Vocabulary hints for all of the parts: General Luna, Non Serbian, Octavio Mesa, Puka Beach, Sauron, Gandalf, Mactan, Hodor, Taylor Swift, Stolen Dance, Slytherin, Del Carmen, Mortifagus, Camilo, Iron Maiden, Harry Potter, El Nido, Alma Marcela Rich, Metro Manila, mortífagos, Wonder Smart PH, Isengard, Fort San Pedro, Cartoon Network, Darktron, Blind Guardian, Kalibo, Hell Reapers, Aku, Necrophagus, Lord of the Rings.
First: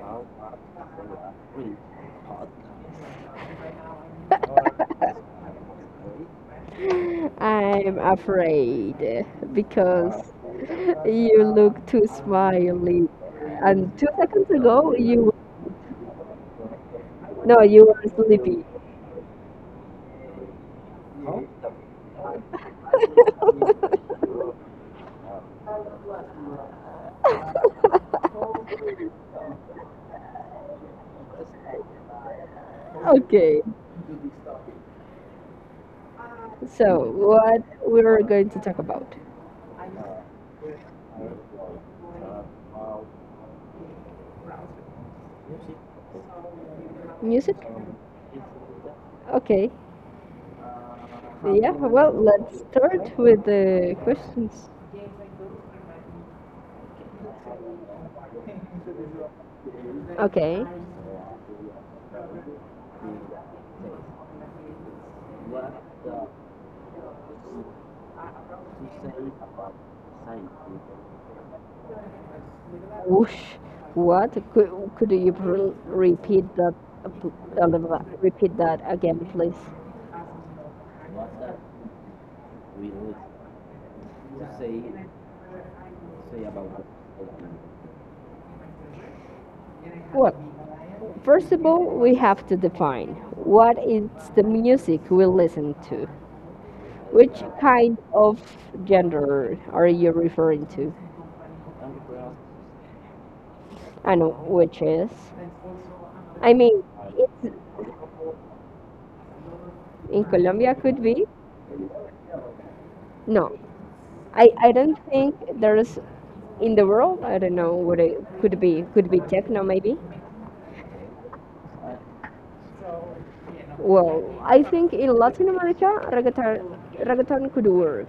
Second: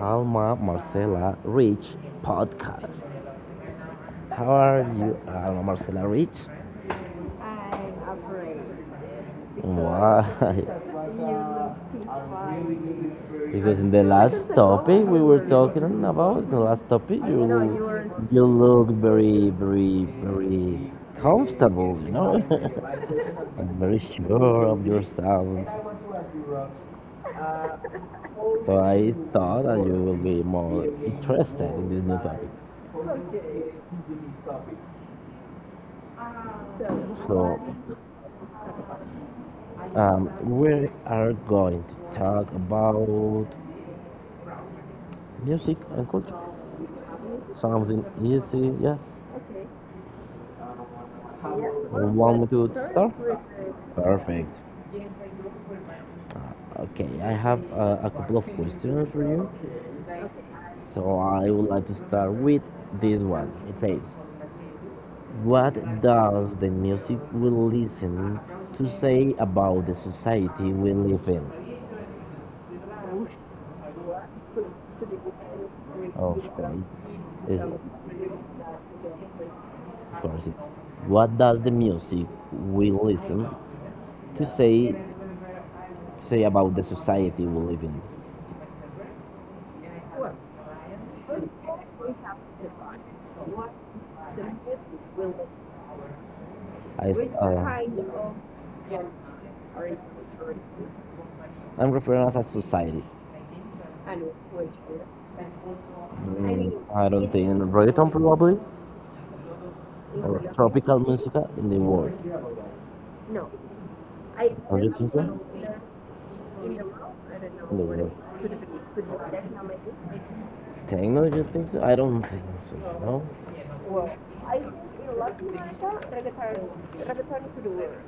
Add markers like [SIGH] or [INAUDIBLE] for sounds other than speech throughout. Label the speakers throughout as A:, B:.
A: Alma Marcela Rich podcast. How are you, Alma Marcela Rich?
B: [LAUGHS] I'm afraid
A: Why?
B: because you look too smiley,
A: [LAUGHS]
B: and
A: Because in the
B: two
A: last
B: seconds ago
A: topic we
B: you
A: were talking about, in the last topic
B: no, you were
A: you
B: sleepy.
A: look very, very, very comfortable, [LAUGHS]
B: [LAUGHS]
A: very sure of yourself. So I thought that you will be more interested in this new topic.
B: Okay, so
A: So
B: what we're going to talk about?
A: We are going to talk about music and culture.
B: Music?
A: Something easy, yes.
B: Okay, yeah. Well,
A: Want me
B: let's
A: to start?
B: start with the
A: Perfect.
B: questions.
A: Okay, I have a couple of questions for you.
B: Okay.
A: So I would like to start with this one. It says, what does the music we listen to say about the society we live in?
B: Whoosh. What? Could you repeat that?
A: Okay. Is,
B: Repeat that again, please.
A: course it. What does the music we listen to say about the society we live in?
B: Well, first of all, we have to define what is the music we listen to.
A: I, s-
B: Which
A: uh,
B: kind of genre are you referring to?
A: I'm referring as a society.
B: And which is?
A: I
B: I mean,
A: Mm, I don't think
B: it
A: reggaeton probably
B: in
A: or
B: Colombia
A: tropical
B: could be.
A: music in the world.
B: No, I
A: Don't you
B: don't
A: think
B: think
A: so?
B: there's in the world. I don't
A: In
B: know
A: the
B: what
A: world.
B: it could be. Could be techno maybe.
A: Techno, you think so? I don't think so. No.
B: Well, I think in Latin America, reggaeton, reggaeton could work,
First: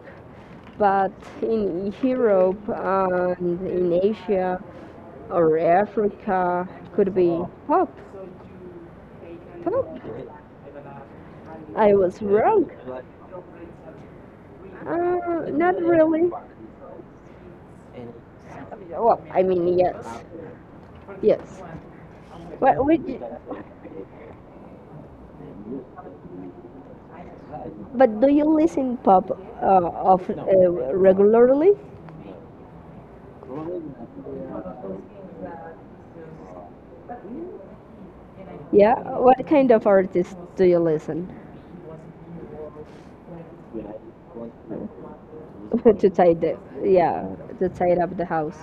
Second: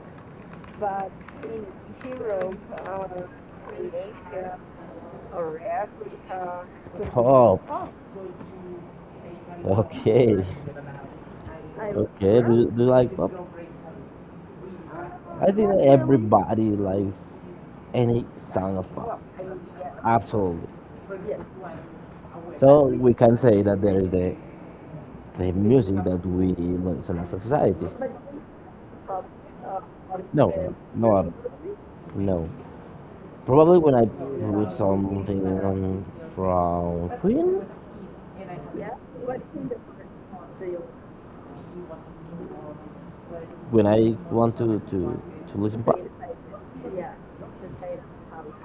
B: but in Europe and in Asia or Africa, could be
A: Pop.
B: pop. Pop?
A: Okay.
B: I
A: Okay.
B: was
A: Do you,
B: wrong.
A: do you like pop? I think
B: Not
A: that
B: really.
A: everybody likes any sound of pop.
B: Well, I mean, yes,
A: Absolutely.
B: yes. But
A: So
B: which,
A: we can say that there is the music that we listen as a society.
B: but do you listen pop of
A: No, no, not
B: regularly?
A: no. Probably when I put something on from Queen,
B: Yeah. What kind of artists do you listen
A: when I want to listen pop.
B: [LAUGHS] to tidy? Yeah, to tidy up the house.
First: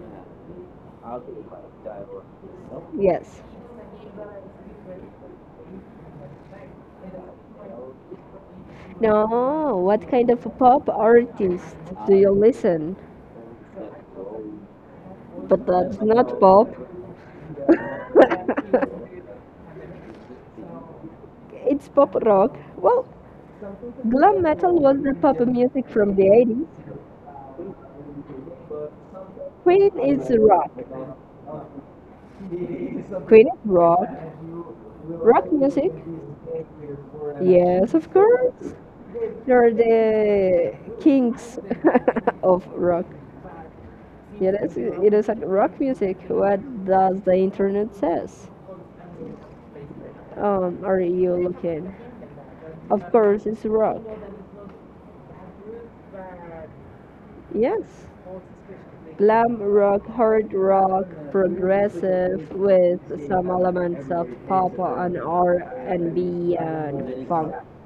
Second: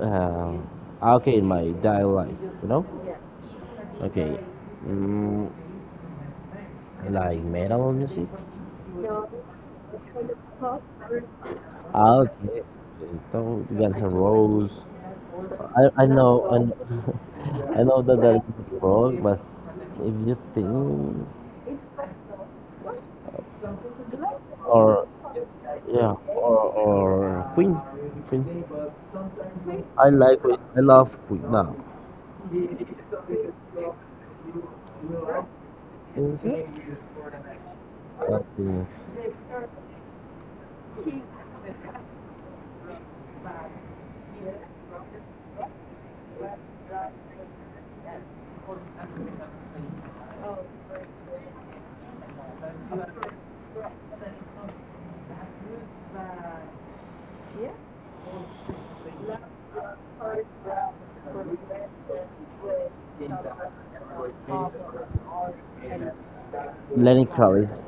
A: Um, okay, in my daily life, you know.
B: Yes.
A: Okay, mm, like metal music.
B: No, what kind of pop artist do
A: I'll
B: you listen?
A: So Guns N' Roses,
B: But
A: I,
B: that's
A: I
B: not
A: know, I
B: pop.
A: know, [LAUGHS] I know that that
B: [LAUGHS]
A: is wrong, but if you think,
B: It's pop rock. Well, glam metal was
A: or
B: the pop music
A: yeah,
B: from the
A: or
B: 80s.
A: or Queen, Queen.
B: Queen
A: I
B: is
A: like Queen.
B: rock.
A: I love Queen. Now.
B: Queen is rock. Rock music?
A: Is it?
B: Yes, of
A: I don't
B: course.
A: think it's
B: They're the kings [LAUGHS] of rock. Yes, it is a rock music. What does the internet says? Are you looking? Of course, it's rock. Yes. Glam rock, hard rock, progressive with some elements of pop and R&B and B
A: Lenny
B: and funk.
A: Kravitz.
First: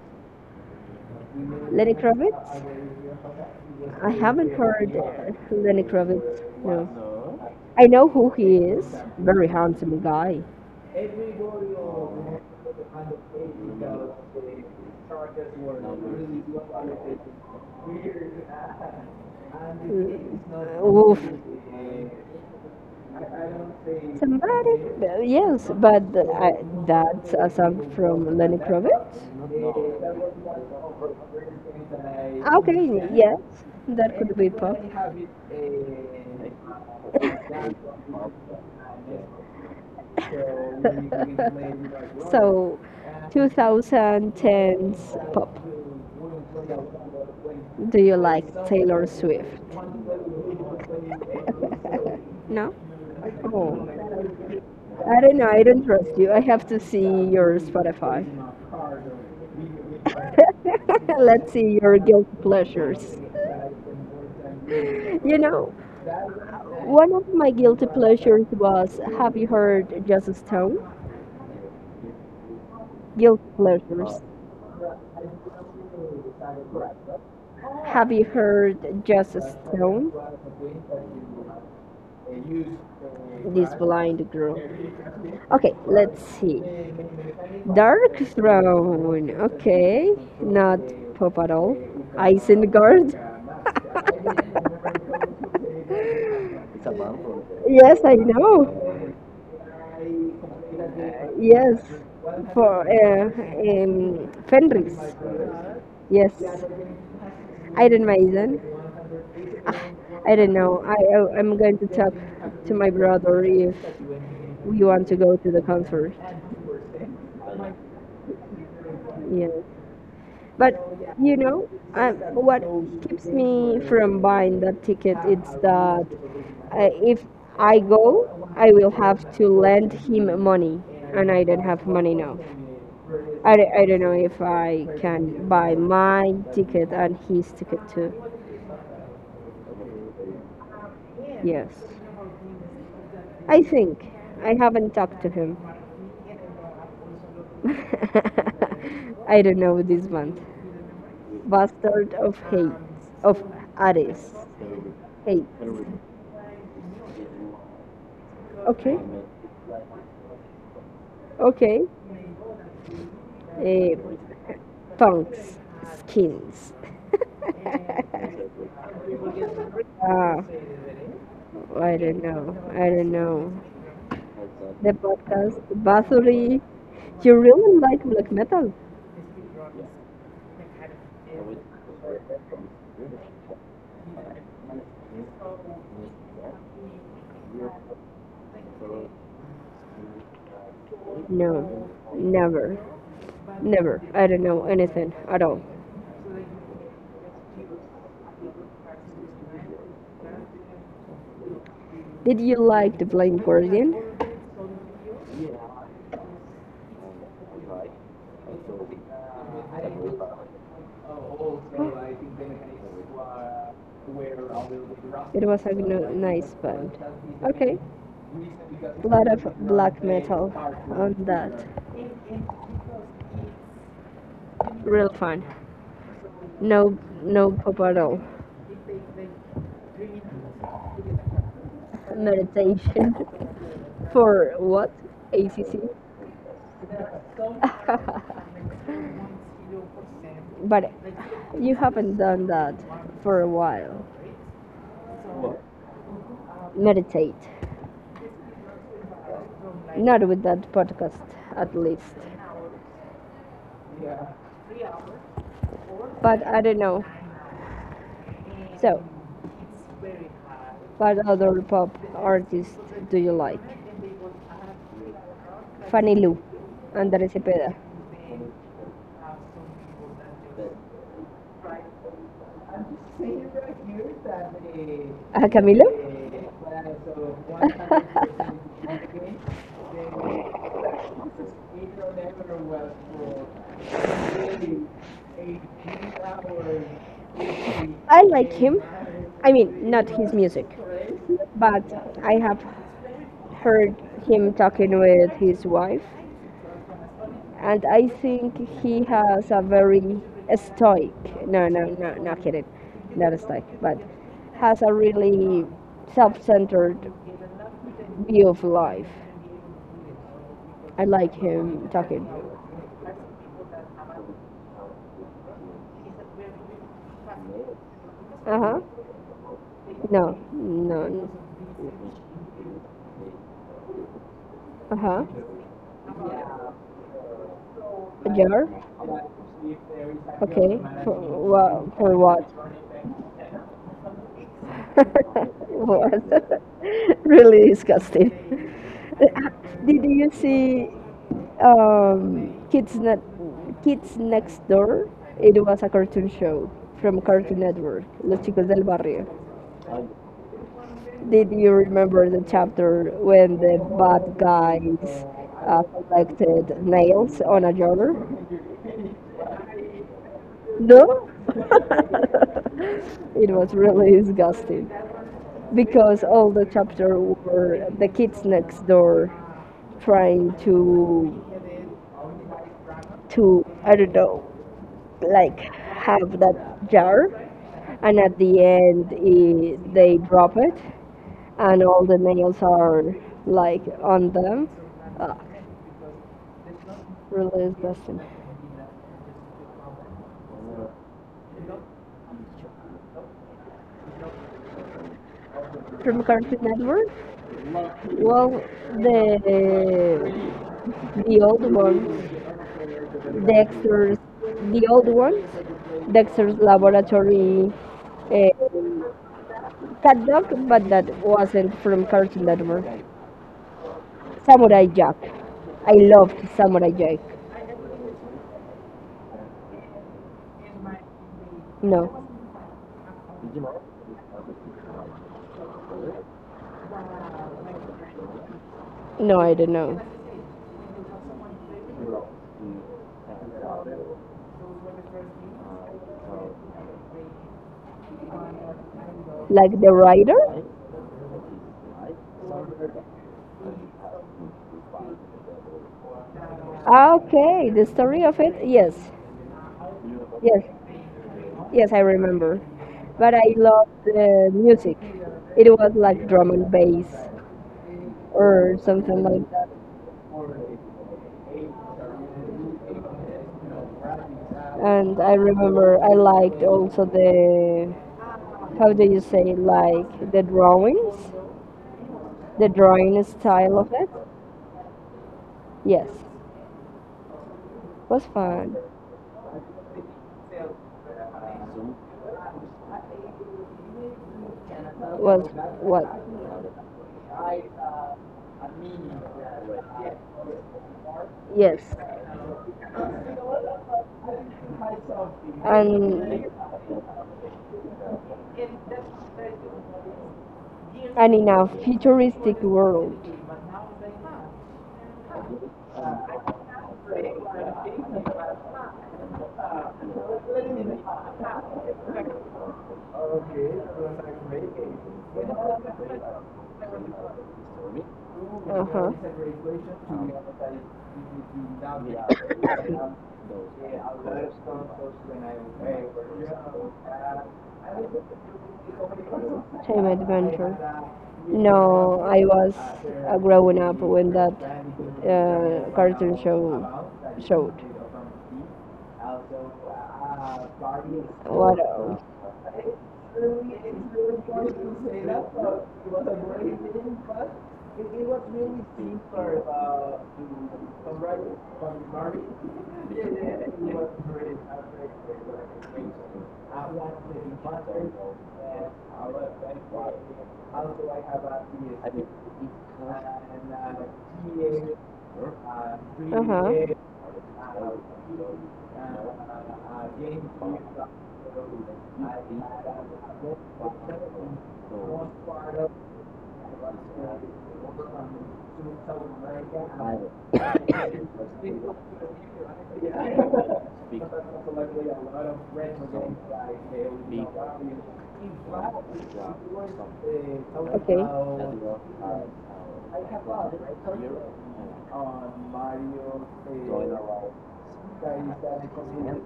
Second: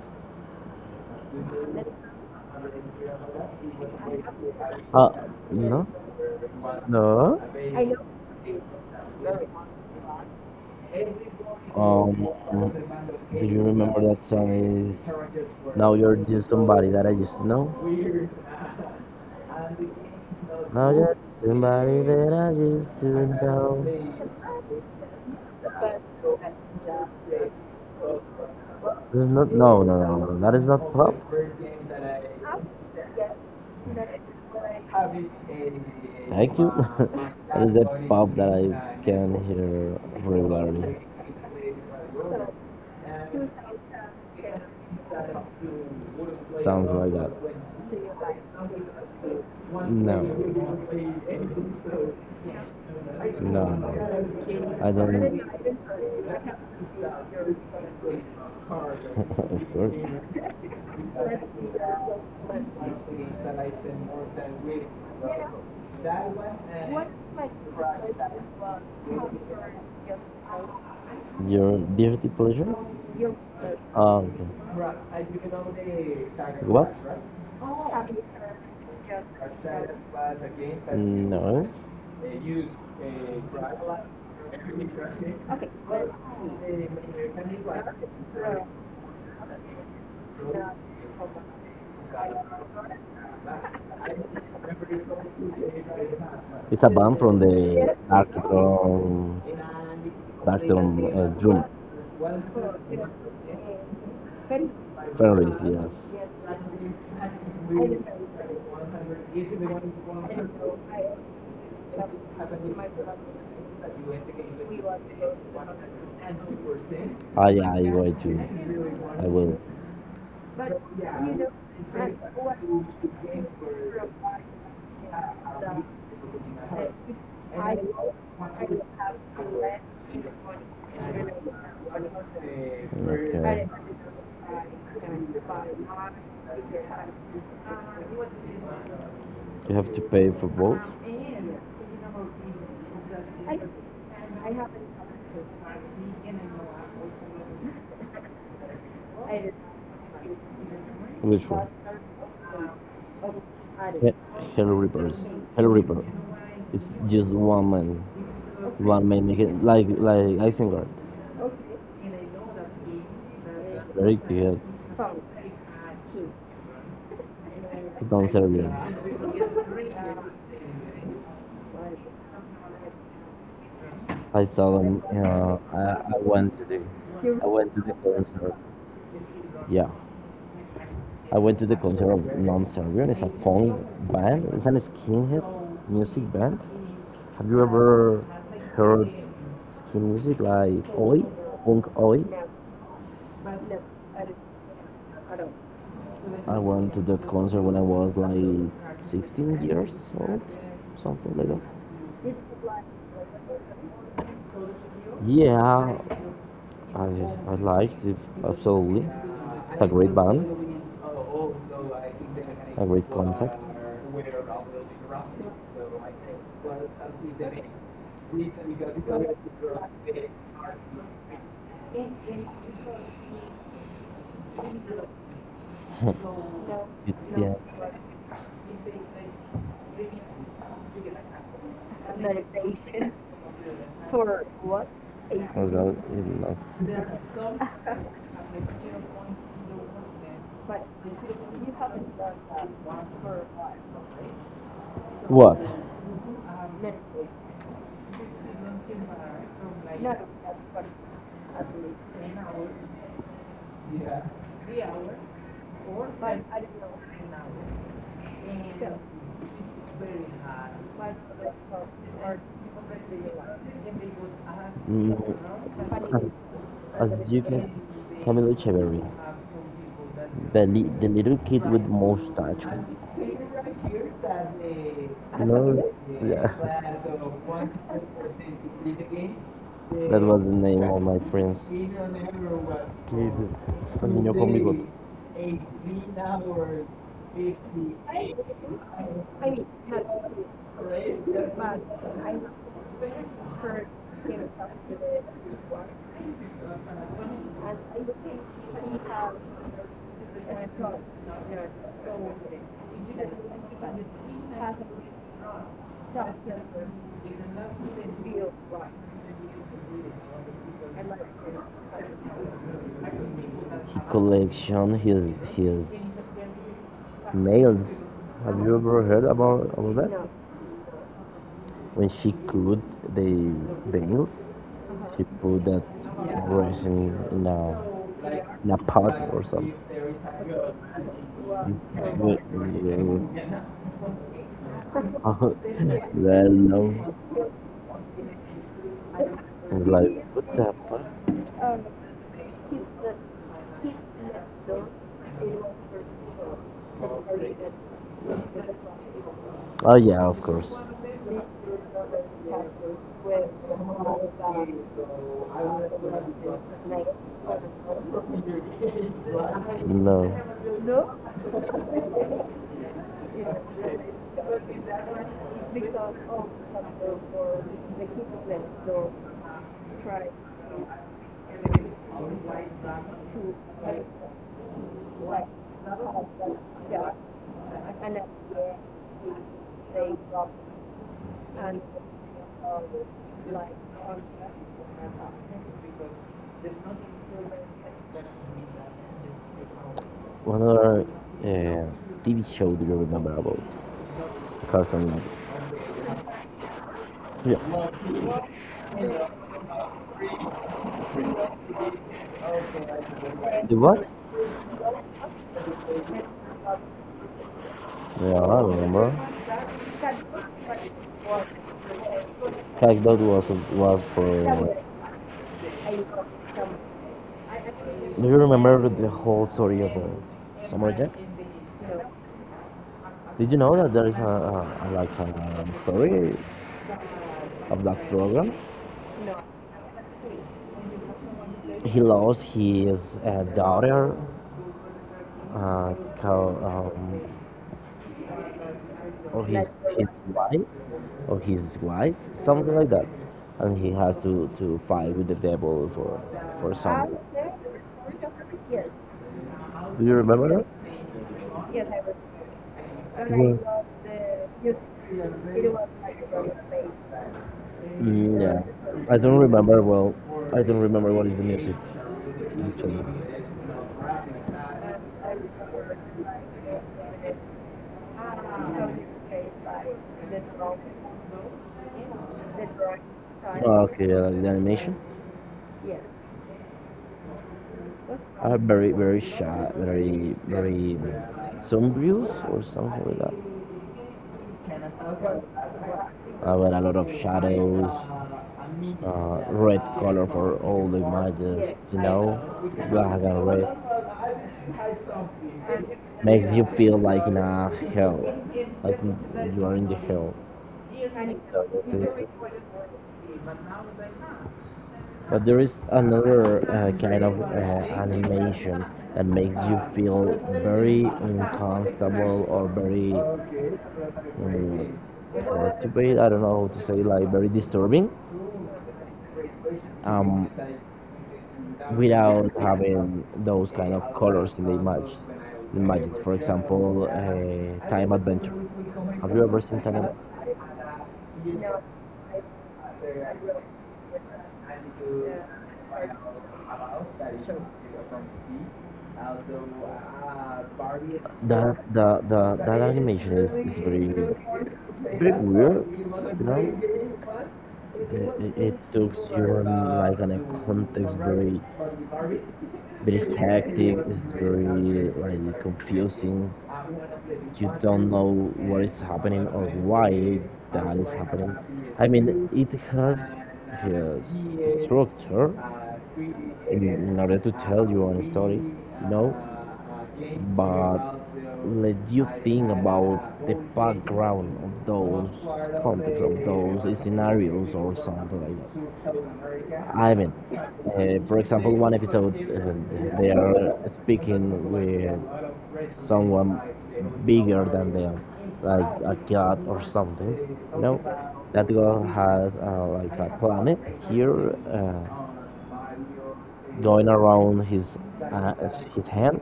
B: Lenny Kravitz? I haven't heard
A: Uh,
B: Lenny
A: no,
B: Kravitz. No.
A: no.
B: I know who he is. Very handsome guy.
A: Um, do you remember that song? Is now you're just somebody that I used to know? Now that
B: Oof.
A: somebody that I used to know.
B: Somebody, but yes, but that's a song from Lenny Kravitz.
A: This is not, no, no, no, no, that is not pop.
B: Okay, yes, that could be pop.
A: Thank you. [LAUGHS] That is the pop that I
B: [LAUGHS] [LAUGHS]
A: can
B: So,
A: hear
B: we need
A: regularly.
B: So 2010s pop.
A: Sounds like
B: Do
A: that.
B: you like Taylor Swift?
A: No,
B: [LAUGHS] No?
A: no,
B: Oh,
A: no. I
B: I don't
A: don't.
B: know. I don't trust you. I have to see your Spotify.
A: [LAUGHS] Of course.
B: [LAUGHS] Let's see your guilty pleasures. You know, one of my guilty pleasures was Have you heard Just Stone?
A: Your guilty pleasure?
B: Guilty
A: Ah,
B: pleasures.
A: okay. What? Right?
B: Have you heard Just Stone?
A: No.
B: This blind girl. Okay, let's see. Dark Throne. Okay, not pop at all. Isengard. [LAUGHS]
A: It's a band from the
B: Yes, I know.
A: Darktron Drum.
B: Yes, for Fenris.
A: Fenris, yes.
B: Yes, Iron Maiden. Ah, I don't know. I'm going to talk to my brother if we want to go to the concert.
A: Yeah, I will too. I will.
B: Yeah. But you know, what keeps me from buying that ticket it's that if I go, I will have to lend him money, and I don't have money now. I don't know if I can
A: Okay.
B: buy my ticket and his ticket too.
A: You have to pay for both?
B: Yes, I think I haven't talked to him. [LAUGHS] I don't know this month.
A: Which one?
B: Bastard of hate of
A: He-
B: Ares.
A: Hell Reapers.
B: Hate.
A: Hell Reaper. It's just one man.
B: Okay,
A: One may make it like Isengard.
B: okay. Eh,
A: Very good.
B: Funk's skins.
A: Don't
B: [LAUGHS]
A: say weird.
B: Ah, I don't know. I don't know.
A: I saw
B: The
A: them. You
B: podcast.
A: know, I went
B: Basuri.
A: to the
B: You really like black metal?
A: Yeah, I went to the concert of Non Serbian. It's a punk band. It's an skinhead music band. Have you ever heard skin music like Oi, punk
B: No.
A: Oi?
B: Never. Never. I don't know anything at all.
A: I went to that concert when I was like 16 years old, something like that.
B: Did you like The Blind Guardian?
A: Yeah, I, I liked it, absolutely. It's a great band, a great concept.
B: It was a nice band. Okay. A lot of black metal on that. Real fun. No,
A: [LAUGHS] It,
B: no
A: yeah,
B: pop at all. Meditation [LAUGHS] for what?
A: as
B: ACC?
A: well, it was-
B: [LAUGHS] But you haven't done that for a while.
A: What?
B: Meditate. Not with that podcast, at least. But I don't know. So, what other pop artist do you like?
A: Mm,
B: Fanny Lu, Andrés
A: as you can
B: Cepeda.
A: see, Camilo Echeverry. The little kid with mustache.
B: Ah, Camilo?
A: No, yeah, [LAUGHS]
B: [LAUGHS]
A: that was the name of my friends. ¿Qué dices? Conmigo.
B: I like him. I mean, not his music, but I have heard him talking with his wife, and I think he has a very stoic. No, no, no, not kidding, not stoic, but has a really self-centered view of life. I like him talking.
A: He collection his nails.
B: Uh
A: Have you
B: huh.
A: ever heard about that?
B: No, no.
A: When she cut the the nails,
B: Uh
A: he
B: huh.
A: put that resin in in, a
B: A jar.
A: in a pot or something.
B: Okay. For
A: But
B: what? For what?
A: yeah,
B: [LAUGHS] What?
A: [LAUGHS] that no,
B: [LAUGHS] Really disgusting. [LAUGHS]
A: it's
B: Did
A: like
B: you
A: what the
B: see?
A: fuck?
B: um, Kids, ne- Kids Next Door. It was a cartoon show from Cartoon Network, Los Chicos del Barrio.
A: Oh yeah, of course.
B: Did you remember the chapter when the bad guys collected nails on a jar?
A: No,
B: No? [LAUGHS] It was really disgusting because all the chapter were the kids next door trying to I don't know like have that jar and at the end I they drop it and all the nails are like on them. Ugh, really disgusting
A: what other uh, TV show do you remember about? Cartoon Network.
B: from Cartoon Network.
A: Yeah.
B: Well, the the old ones
A: The what?
B: Dexter's the old ones Dexter's laboratory,
A: Yeah, I
B: um,
A: remember.
B: cat dog but that wasn't from Cartoon Network.
A: Hackdog was for
B: Samurai Jack, I loved Samurai Jack.
A: do you remember the whole story of Samurai Jack?
B: No,
A: Did you know that there is a story of that program?
B: no, I don't know.
A: He lost his daughter, uh, co- um, or his
B: Like the
A: Like,
B: writer?
A: wife, or his wife, something like that, and he has to fight with the devil for
B: Ah,
A: something.
B: okay, the story of it? Yes,
A: Do you remember
B: yes,
A: that?
B: yes, I remember. But I
A: All
B: loved the music. It
A: right.
B: was like drum and
A: Well,
B: bass
A: Yeah,
B: or
A: I
B: something
A: don't
B: like that.
A: remember well. I don't remember what is the music. Actually.
B: And I remember I liked also how do you say, like the drawings, the drawing style
A: Oh,
B: of it.
A: okay, the animation
B: Yes, was
A: are
B: fun.
A: very, very shy, very, very sombrious or something like that.
B: Was what?
A: With a lot of shadows, red color for all the images,
B: Yes,
A: you know, black and red.
B: and
A: Makes you feel like in a hell, like you are in the hell.
B: in a futuristic world.
A: But there is another kind of animation that makes you feel very uncomfortable or very um, motivated. I don't know how to say, like very disturbing,
B: Uh huh.
A: um, without having those kind of colors in the image. Images, for example, Time Adventure. Have you ever seen
B: Time
A: Time,
B: adventure. No, I was growing up when that cartoon show showed. What
A: that
B: else?
A: the that animation is very weird. You know, it takes you on like on a context very
B: [LAUGHS]
A: [LAUGHS] hectic. It's very like confusing. You don't know what is happening or why that is happening. I mean, it has his structure in order to tell you a story, you know, but let you think about the background of those context of those scenarios or something like that. I mean, for example, one episode they are speaking with someone bigger than them, like a god or something. You know, that god has like a planet here uh, going around uh, his hand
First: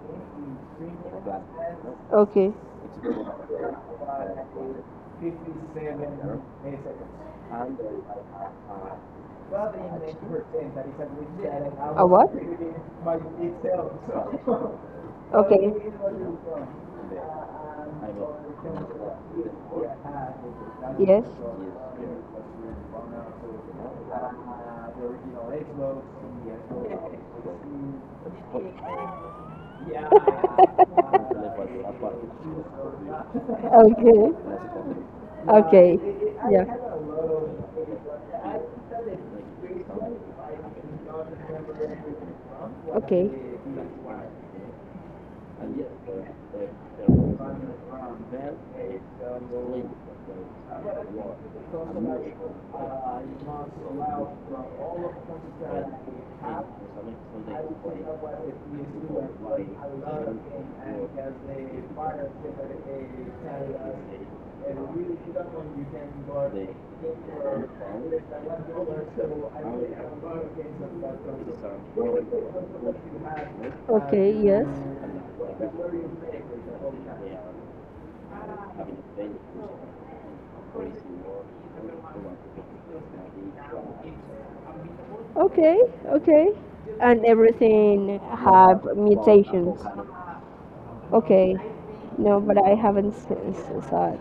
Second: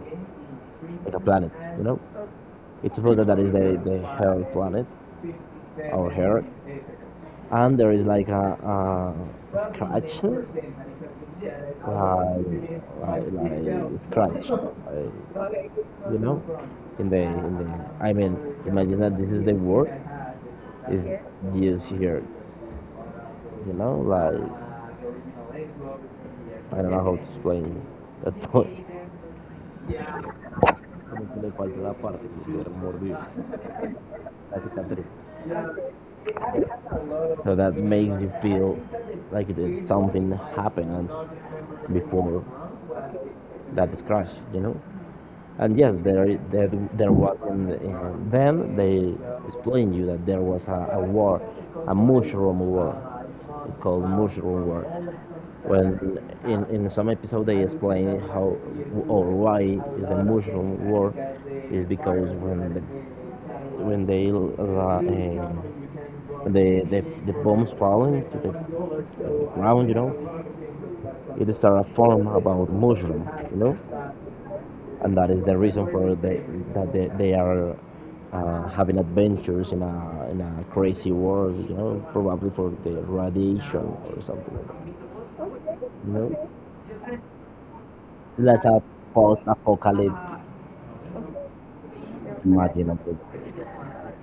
A: like a planet. You know,
B: Okay.
A: it's supposed that that is the hell planet, our hair, and there is like a scratch
B: A what?
A: like scratch like,
B: Okay.
A: you know, in the I mean, imagine that this is the word is
B: Yes.
A: used here, like I don't know how to explain that [LAUGHS] point. Como que le falta parte que pudiera morir.
B: [LAUGHS] Okay.
A: Casi cicatriz.
B: Okay. Yeah.
A: So that makes you feel like it, something happened before
B: Okay.
A: that scratch, you know. And yes, there was in, then they explained you that there was a war, a mushroom war, called mushroom war. When in some episode they explain how or why is the mushroom war, is because when the when they the, the the bombs falling to the ground, you know, it is a form about mushroom, you know,
B: Okay, yes.
A: and that is the reason for that they are having adventures in a crazy world, you know, probably for the radiation or something.
B: Okay,
A: You know,
B: okay. And everything
A: that's a
B: have mutations.
A: post-apocalyptic
B: Okay. No, but I
A: imagine. Of
B: haven't
A: it.
B: seen that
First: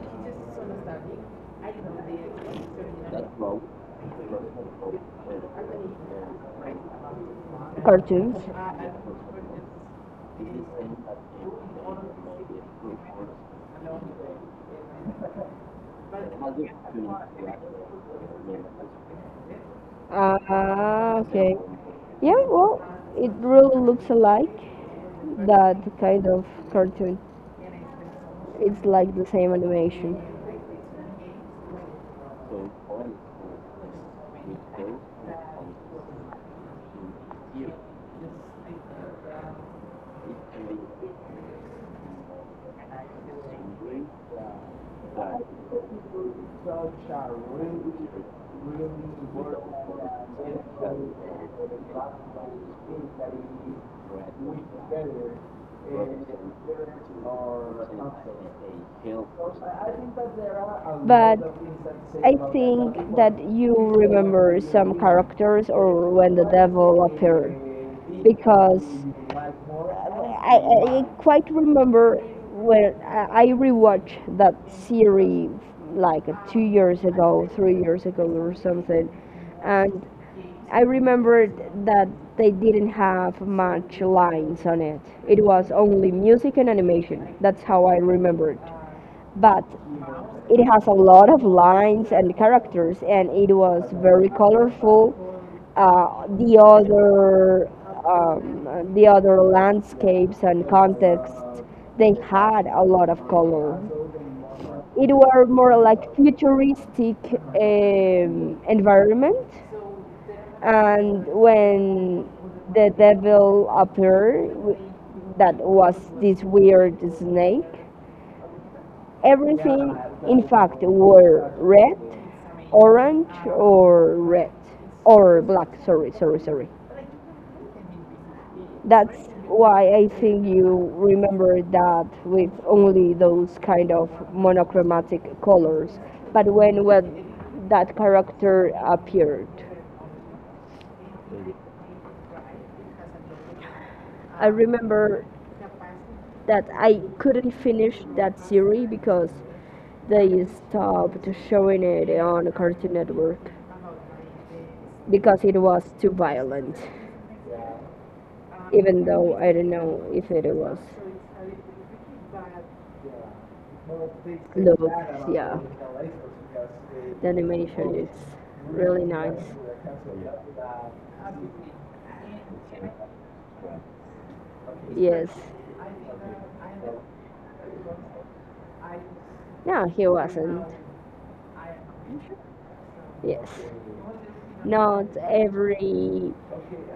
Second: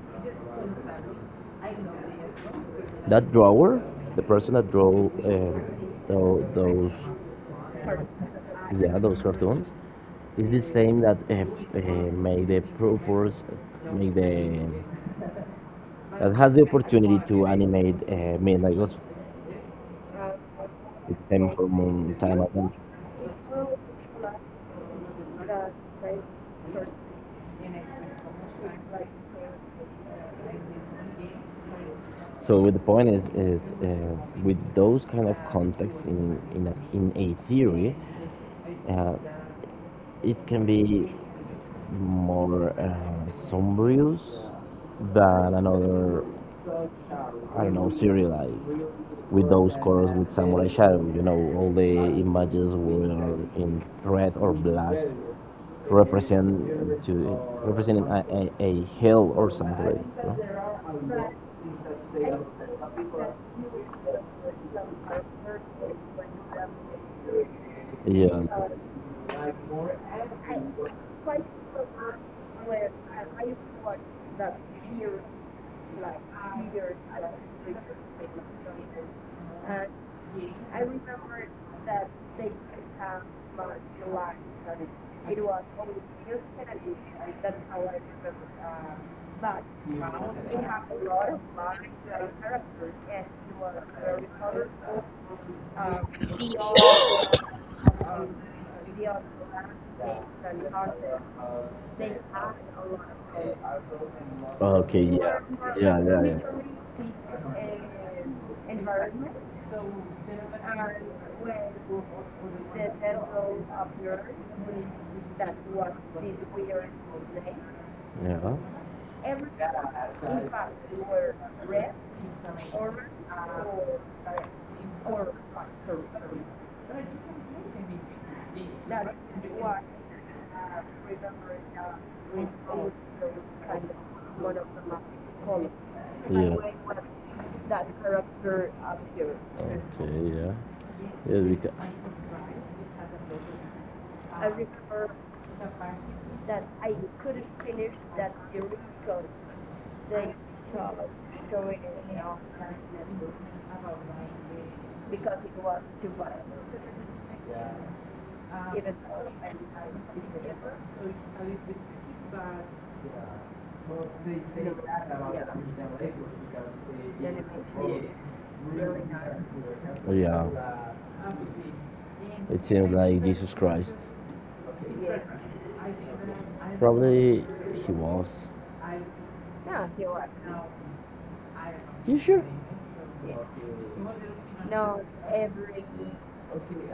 A: That drawer, the person that drew those,
B: cartoons.
A: yeah, those cartoons, is the same that made the purpose, make the that has the opportunity to animate Midnight Gospel.
B: Ah,
A: Same
B: okay.
A: for Moon Time
B: Yeah,
A: Adventure.
B: well, it really looks alike. That kind of cartoon. It's like the same animation.
A: So the point is with those kind of contexts in in a theory, uh, it can be more sombrious than another I don't know theory like with those colors with samurai shadow. You know all the images were in red or black, represent to representing a hill or something, you know?
B: But I think that you remember some characters or when the devil appeared,
A: Yeah.
B: because I quite remember when I rewatched that series like two years ago, three years ago, or something, and I remembered that they didn't have much lines on it. It was only music and animation. That's how I remembered but it has a lot of lines and characters, and it was very colorful. Uh, the other the other landscapes and context they had a lot of color. It
A: Okay. Yeah.
B: were more
A: Yeah.
B: like
A: Yeah. Yeah.
B: futuristic environment, and when the devil appeared, that was this weird snake.
A: Yeah.
B: Everything, in fact, were red, orange, or red, or black. Sorry, sorry, sorry. That's why I think you remember that with only those kind of monochromatic colors.
A: By
B: But
A: yeah.
B: when that character appeared,
A: Okay. Yeah. Yeah. We
B: I remember that I couldn't finish that series because they stopped showing it on Cartoon Network because it was too violent, even though I don't know if it was. Look, yeah, the animation is
A: really
B: really nice.
A: yeah. It seems like Jesus Christ.
B: Yes.
A: Probably he was.
B: No, he wasn't.
A: You sure?
B: Yes. Not every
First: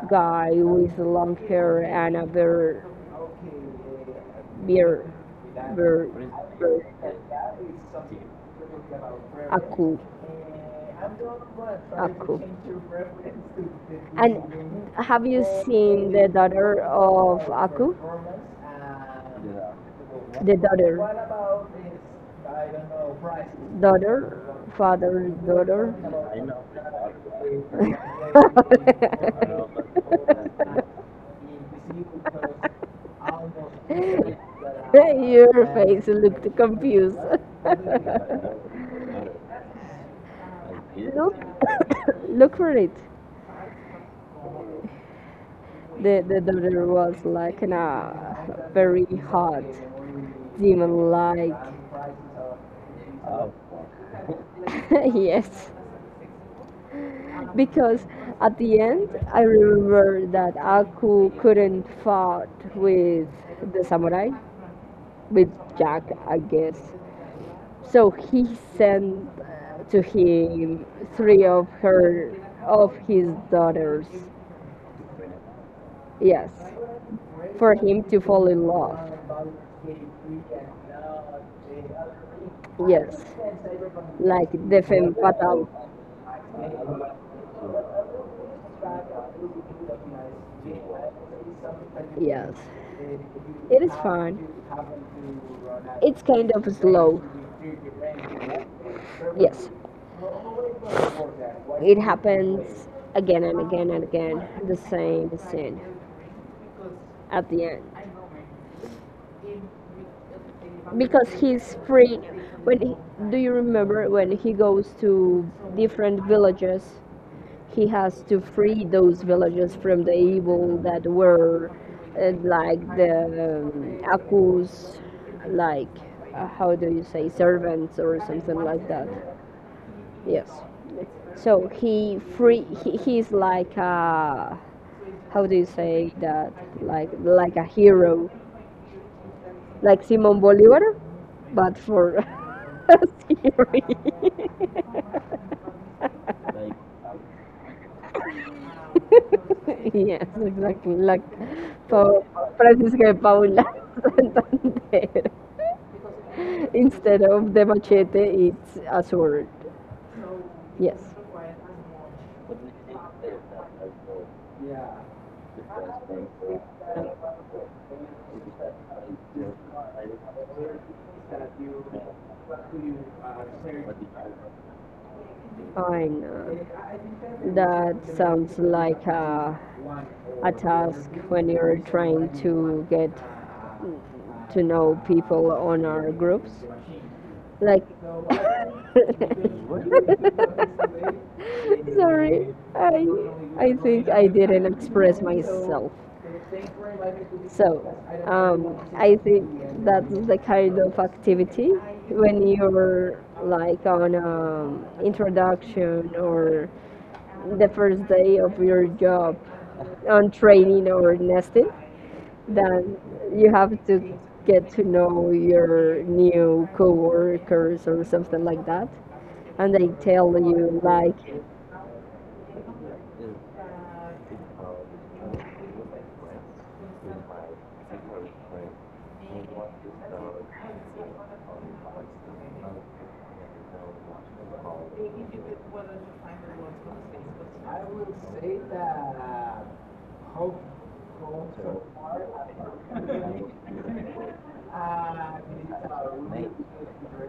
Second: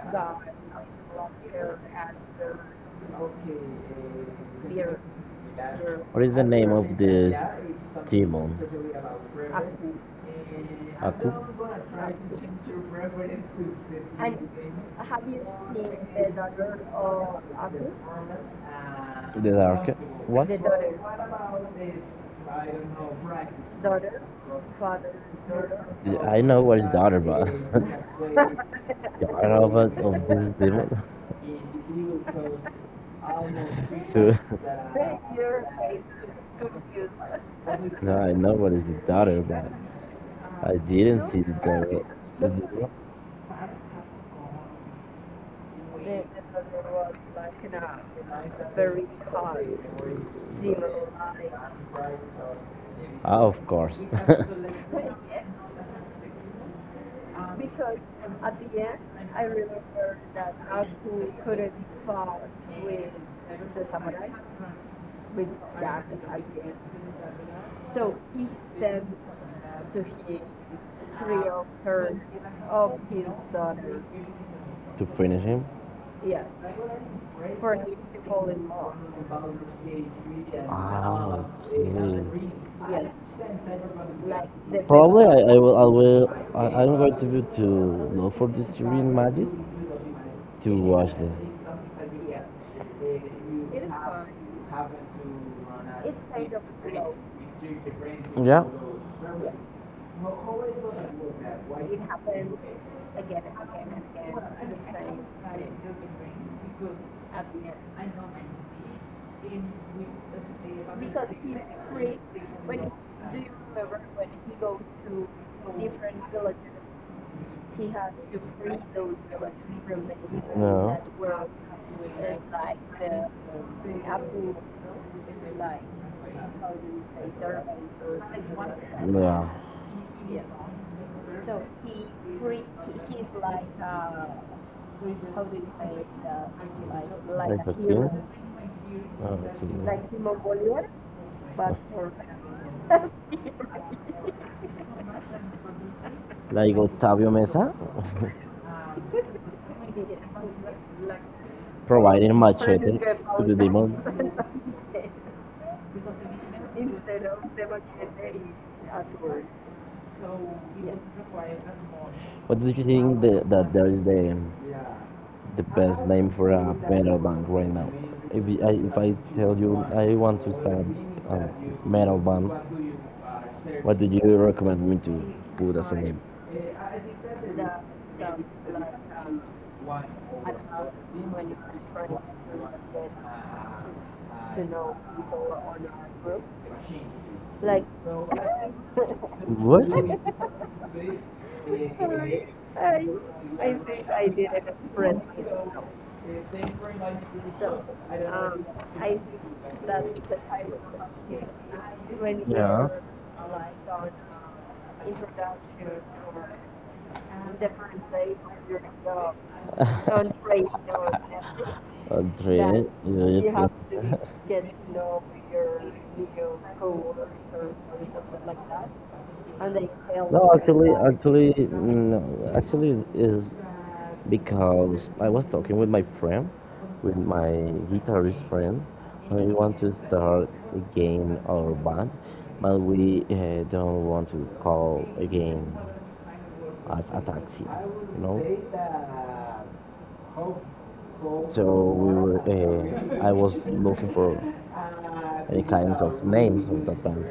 B: guy with long hair and a beard. Beer, beer,
A: What is the name
B: beer,
A: of this demon?
B: aku.
A: I think-
B: Aku.
A: the
B: And have you seen the daughter of Aku?
A: dark- what?
B: The daughter, daughter, father, daughter.
A: Yeah, I know what is daughter, but- [LAUGHS] I know about [LAUGHS] of this demon.
B: [LAUGHS]
A: [LAUGHS]
B: [LAUGHS]
A: So- [LAUGHS]
B: Your face looked confused. [LAUGHS]
A: No, I know what is the daughter, but I didn't
B: Look,
A: see the daughter.
B: [COUGHS] look for it. The daughter was like in a very hot demon like.
A: Ah, of course. [LAUGHS] To
B: [LAUGHS] Yes, because at the end I remember that Aku couldn't fought with the samurai, with Jack, I guess. So he sent to him three of her of his daughters.
A: finish him.
B: Yes, for him to fall in love.
A: Ah, okay.
B: Yes, like the femme
A: Probably I, I
B: fatale.
A: will I will I, I'm going to look for these Syrian matches to watch them.
B: Yes, it is fun. It's kind of slow.
A: Yeah.
B: Yes, it happens again and again and again. The same scene at the end because he's free when he, do you remember when he goes to different villages he has to free those villages from the evil
A: No.
B: that were like the accused like how do you say servants or something like that yes so he free he's like a how do you say
A: Yeah.
B: that like
A: Like
B: a
A: a king.
B: hero
A: Oh,
B: like
A: okay.
B: Simon Bolivar, but for [LAUGHS] scary.
A: Like Octavio Mesa
B: [LAUGHS] Yes, exactly. Like
A: [LAUGHS]
B: for
A: providing machete
B: Francisco de
A: to the
B: Paula
A: demon.
B: [LAUGHS] Santander. Instead of the machete, it's a sword. Yes,
A: What do you think that there is the best name for a metal band right now? If I tell you I want to start a metal band, what do you recommend me to put as a
B: I
A: name?
B: know. That sounds like a task when you're trying to get to know people on our groups. Like, [LAUGHS]
A: What?
B: sorry, I, I think I didn't express myself. So, I think that's the kind of activity when
A: Yeah.
B: you're like on introduction or the first day of your job on training or nesting.
A: That
B: Then you have
A: you-
B: to get to
A: you- [LAUGHS]
B: know your new coworkers or something like that, and they tell
A: no,
B: you
A: actually,
B: like,
A: actually, no, actually is because I was talking with my friend, with my guitarist friend, and we want to start again our band, but we don't want to call again as a taxi. So I was looking for any kinds of names of that band.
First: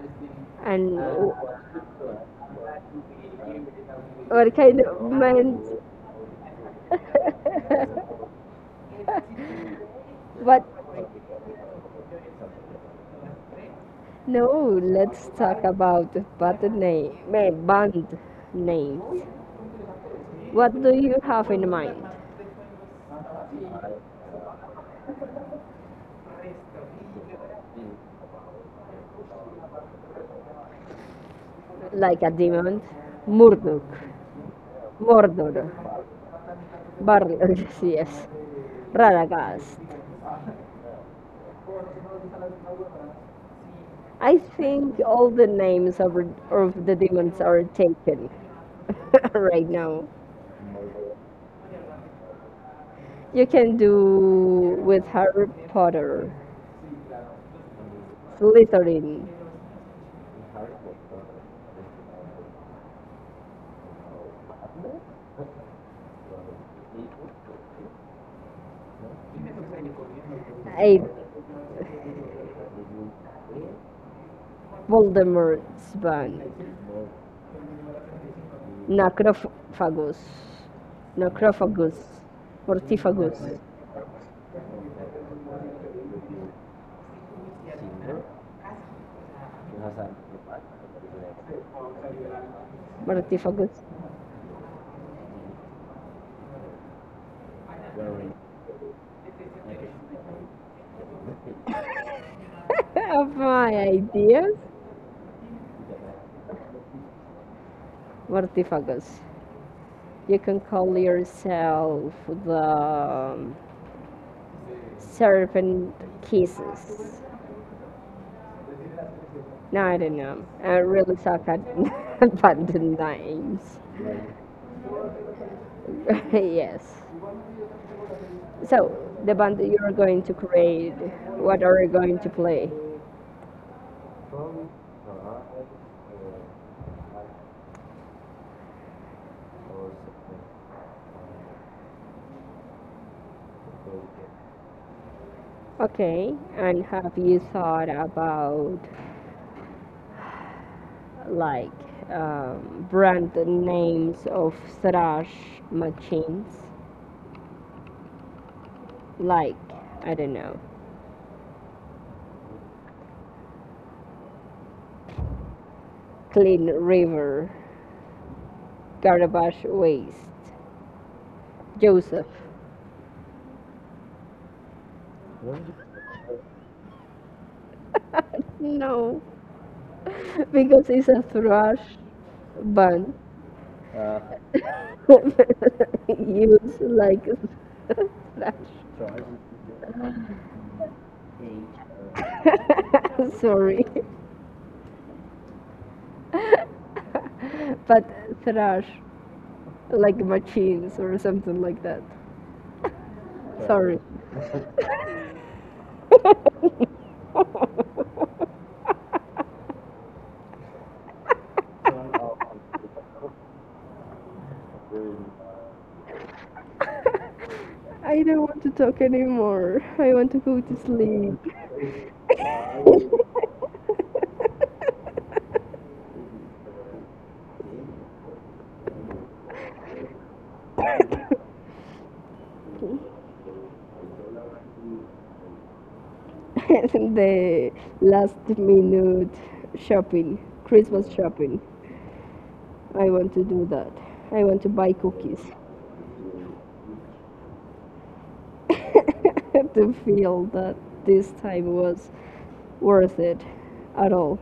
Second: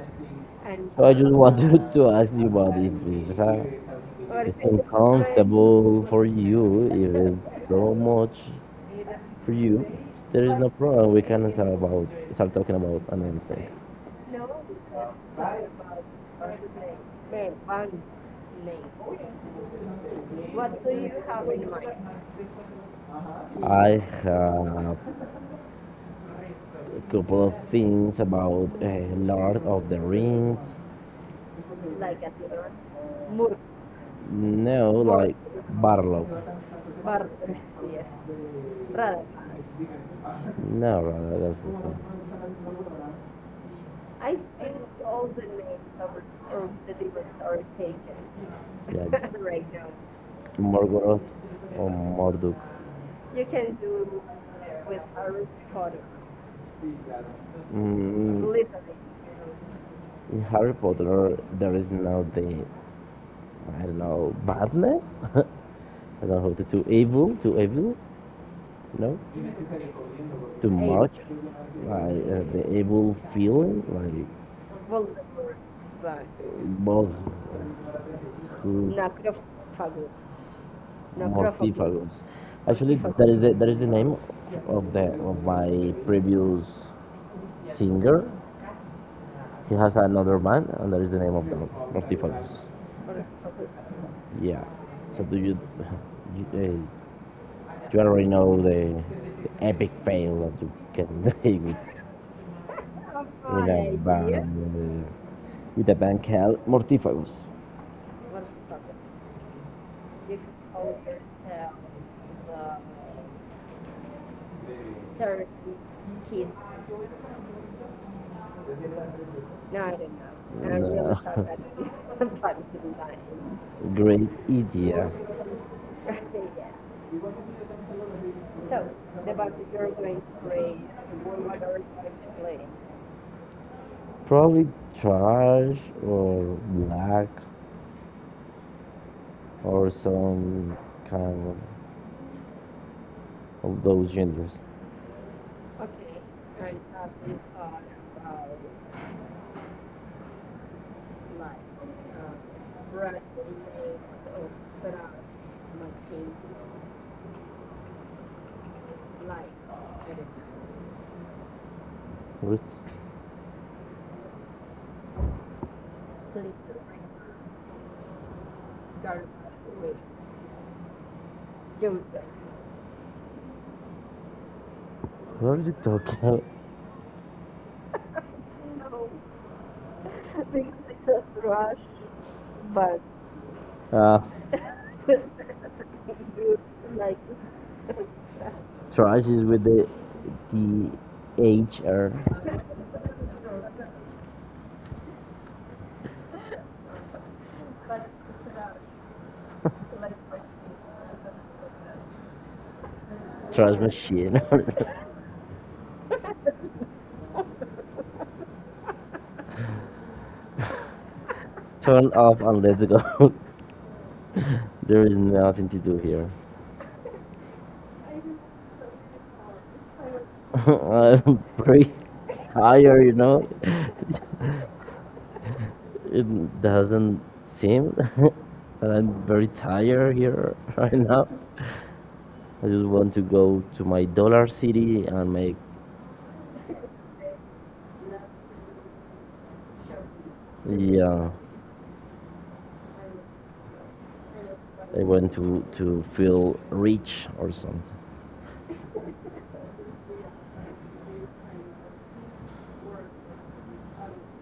B: and
A: So I just wanted [LAUGHS] to ask you about if it's
B: what
A: it's
B: kind of man?
A: uncomfortable for you, if it's so
B: [LAUGHS]
A: much for you, there is
B: But
A: no problem. We can start talking about another thing.
B: no, let's talk about bad name, band names. What do you have in mind?
A: I have a couple of things about Lord of the Rings.
B: Like a demon, Murdoch,
A: No, like
B: Mordor,
A: Barlow.
B: Barlog, [LAUGHS] yes, Radagast.
A: No, rather, that's his name.
B: I think all the names of the demons are taken [LAUGHS] right
A: Yeah, [LAUGHS]
B: now.
A: Morgoth or Morduk.
B: You can do with Harry Potter,
A: Mm,
B: Slytherin,
A: in Harry Potter, there is no the I don't know badness. [LAUGHS] I don't know how to do evil, to evil. No, too
B: a
A: much, like the evil feeling, like
B: Voldemort's band,
A: both who
B: Necrophagus, Necrophagus,
A: mortífagos. Actually, that is
B: Mortifagus,
A: the name of my previous singer. He has another band, and that is the name of the mortífagos.
B: Mortifagus.
A: Yeah. So do you [LAUGHS] you, uh, you already know the epic fail that you can [LAUGHS] take with
B: [LAUGHS] Of my
A: a
B: ideas,
A: band? With the Bancal mortifagos,
B: Mortifagus. You can call yourself the Serpent Kisses. No, I don't know. I really
A: no.
B: suck at
A: That [LAUGHS]
B: [LAUGHS] band names.
A: great idea.
B: [LAUGHS] Yes. So, the band that you're going to create, what are you going to play?
A: Probably trash or black or some kind of those genders.
B: Okay, and have you thought about like brand names of thrash machines? Like, I don't know,
A: What,
B: Clean River, Garbage Waste, Joseph.
A: what are you talking
B: No, [LAUGHS] because it's a thrash band.
A: about?
B: [LAUGHS] Use like thrash.
A: Trash is with the HR
B: [LAUGHS] Sorry. [LAUGHS] But thrash, like machines or something like that.
A: trash
B: Sorry. [LAUGHS]
A: machine. [LAUGHS] Turn off and let's go. [LAUGHS] There is nothing to do here.
B: I don't want to talk anymore. I want to go
A: [LAUGHS]
B: to sleep.
A: I'm pretty tired, you know. It doesn't seem [LAUGHS] that I'm very tired here [LAUGHS] right now. I just
B: [LAUGHS] [LAUGHS]
A: want to go to my Dollar City and make,
B: [LAUGHS] The last minute shopping, Christmas
A: yeah,
B: shopping. I want to do that. I want to buy
A: I want
B: cookies
A: to feel rich or something.
B: [LAUGHS] to feel that this time was worth it at all.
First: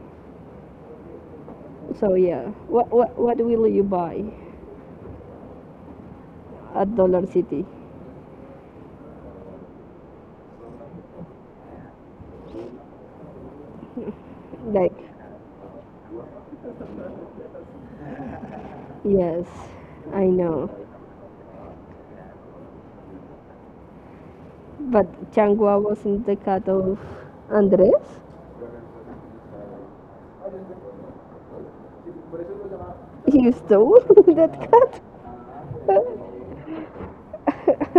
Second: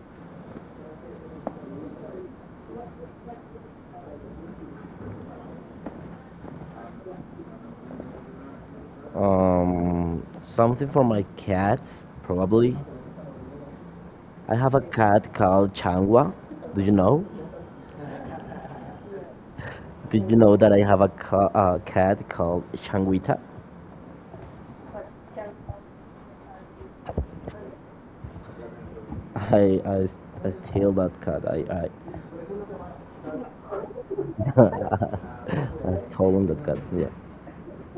B: So yeah, what will you buy at Dollar City?
A: Something for my cat, probably. I have a
B: Like
A: cat called Changwa. Do you know?
B: yes, I
A: Did you know
B: know,
A: that I have a, a cat called Changuita?
B: but Changwa wasn't the cat of Andres.
A: I steal that cat. I
B: He stole [LAUGHS] that cat.
A: I stolen that cat. Yeah.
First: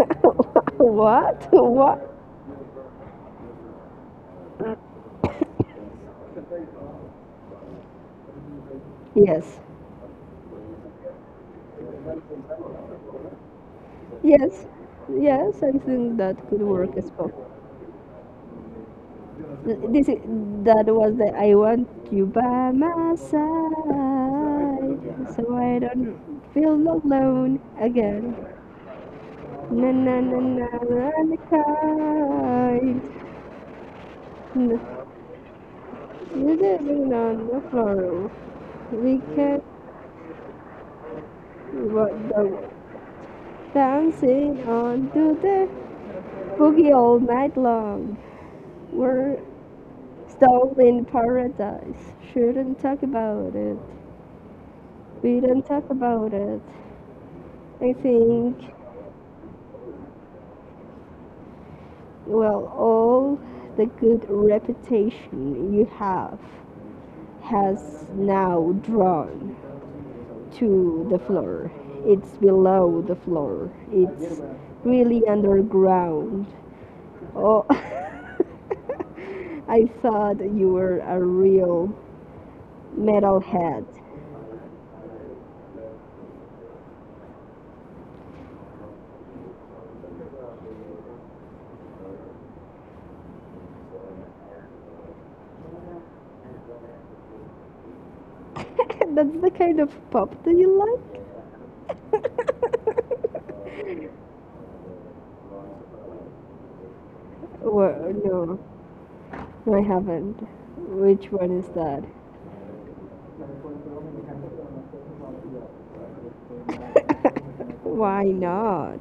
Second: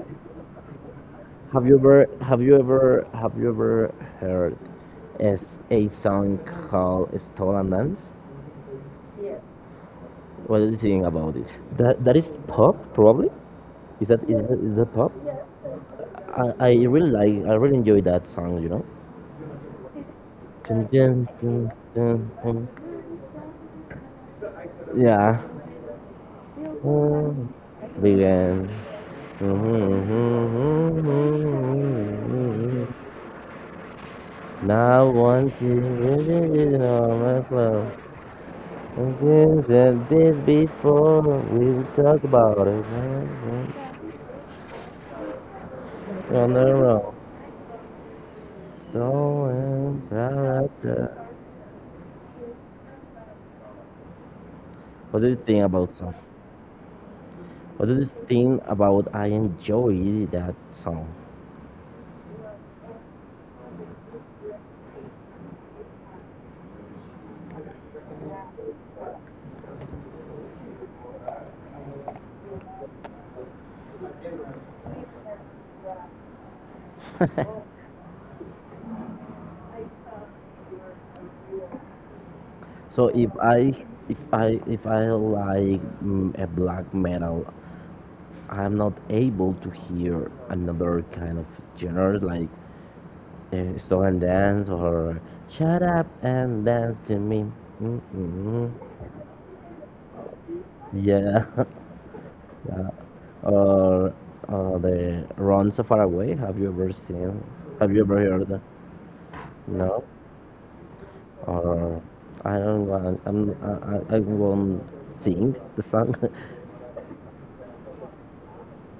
B: [LAUGHS] What?
A: Have you ever
B: What?
A: heard as a song called "Stolen Dance."
B: Yes,
A: What do you think about it? That is pop probably? Is that
B: yes,
A: is that pop?
B: yes. I think that
A: I,
B: could
A: I
B: work.
A: really
B: As,
A: like. I really enjoy that song. You know.
B: this is,
A: Dun,
B: that was
A: dun,
B: the I
A: dun,
B: want
A: dun,
B: you
A: dun,
B: by my side,
A: yeah.
B: so I don't feel alone again.
A: Begin.
B: Na na na na na na kind. N-
A: Now want to
B: You are
A: visit
B: living
A: on my
B: on the
A: flow.
B: floor. We can
A: I've said this before we
B: what
A: talk about
B: the
A: it.
B: dancing on to the
A: On the
B: boogie
A: road.
B: all night long. We're
A: So
B: Stone
A: embarrassed.
B: in Paradise. Shouldn't talk about it.
A: What do you
B: We
A: think
B: don't talk
A: about
B: about it. I think,
A: I enjoy that song?
B: well, all the good reputation you have has now drawn to the floor. It's below the floor. It's really underground. Oh, [LAUGHS] I thought you were a real
A: So
B: metalhead.
A: if I like a black metal, I'm not able to hear another kind of genre like stolen dance or shut up and dance to me. Mm-mm.
B: [LAUGHS] That's the kind of pop that you like.
A: Yeah. [LAUGHS] Yeah.
B: [LAUGHS]
A: Or the Run So Far Away. Have you ever seen? Have you
B: Well,
A: ever heard
B: no,
A: that?
B: no, I
A: No.
B: haven't. Which one is
A: Or
B: that?
A: I don't want. I'm. I won't sing the song
B: [LAUGHS] Why not?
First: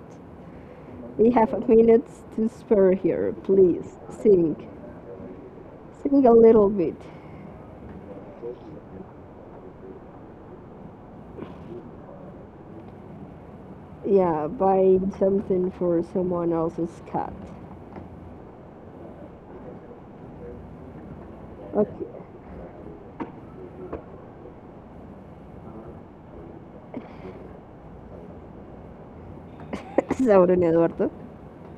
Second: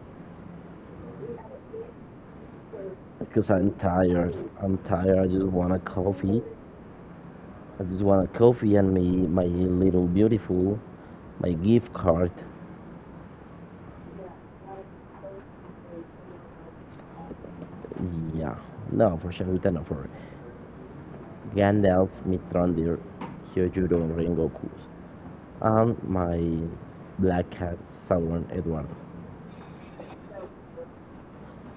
B: We have minutes to spare
A: [LAUGHS]
B: here.
A: because I'm
B: Please
A: tired.
B: sing.
A: I'm tired. I just want a
B: Sing a
A: coffee.
B: little bit.
A: I just want a coffee and me my little beautiful my gift card.
B: Yeah, buying something for someone else's cat.
A: Yeah. No, for sure. With an offer. Gandalf,
B: Okay.
A: Mithrandir, Hyojuro, Rengoku, and my black cat Sauron Eduardo.
B: [LAUGHS] Sauron Eduardo.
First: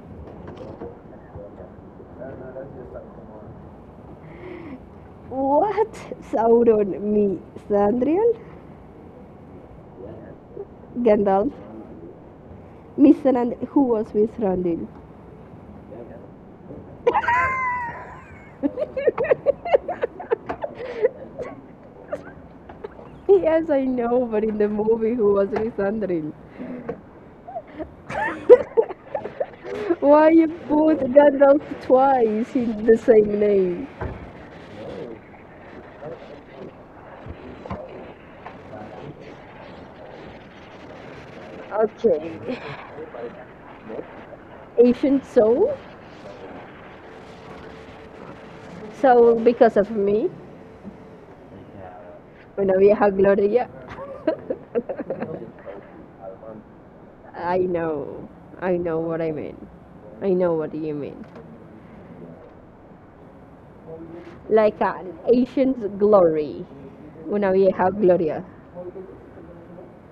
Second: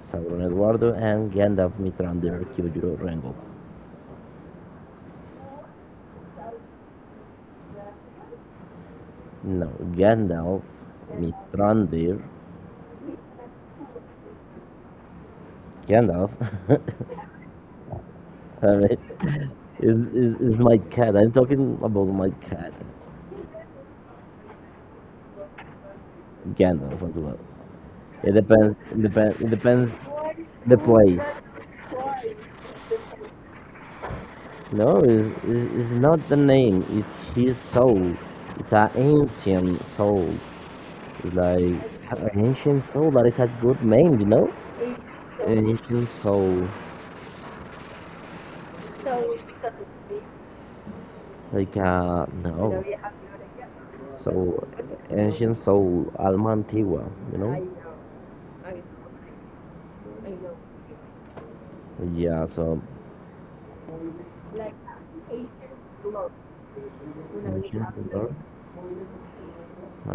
A: Sauron Eduardo and Gandalf, Mithrandir, Hyojuro, Rengoku.
B: What? Sauron, Missandriel?
A: No, Gandalf,
B: Gandalf?
A: Randir,
B: Missandriel, who was Missandriel?
A: Gandalf, [LAUGHS] I
B: [LAUGHS]
A: mean, is my cat. I'm talking about my cat,
B: Yes, I know, but in the movie, who was Missandriel?
A: Gandalf as well. It depends. It depends. It depends
B: Why you
A: the
B: put
A: place.
B: Gandalf twice in the same name?
A: No, it's not the name. It's his soul. It's an ancient soul. Like
B: Okay,
A: ancient soul, that is a good name, you know?
B: ancient soul.
A: Ancient soul,
B: So because of me.
A: like
B: Una
A: no,
B: vieja gloria.
A: so ancient soul, alma antigua, you know?
B: I know, I know what I mean. I know what you mean.
A: Yeah, so
B: Like an ancient glory, una vieja
A: warrior, a
B: gloria.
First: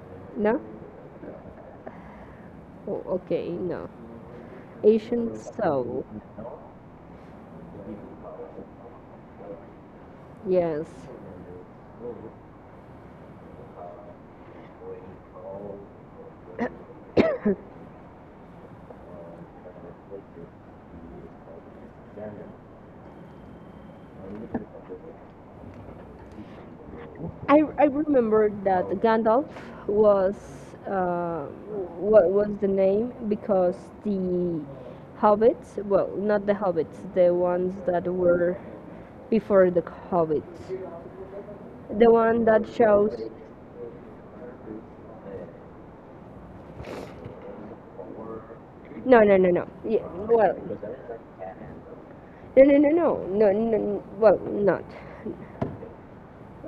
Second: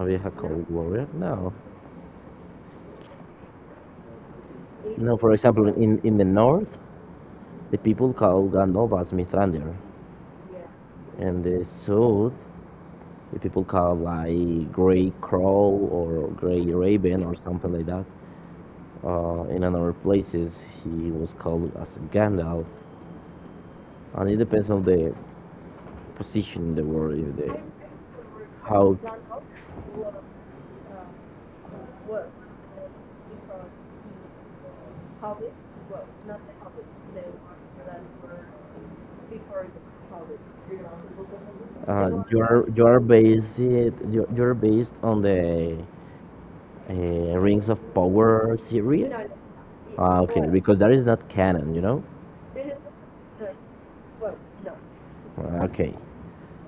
A: vieja
B: No?
A: called warrior. No,
B: Oh, okay, no.
A: no. For
B: Ancient
A: example, in
B: soul.
A: the north, the people call Gandalf as Mithrandir,
B: Yes.
A: and the south, the people call like Grey Crow or Grey Raven or something like that. In another places, he was called as Gandalf, and it depends on the position in the world, if
B: I
A: the
B: I remember that
A: how
B: Gandalf was uh, what was the name because the hobbits, well, not the hobbits, the ones that were before the hobbits, the one that
A: you are
B: shows
A: based you you are based on the Rings of Power series.
B: no, yeah
A: Ah, okay,
B: well
A: because that is not canon, you know.
B: no no no no, no, well not
A: Ah, okay,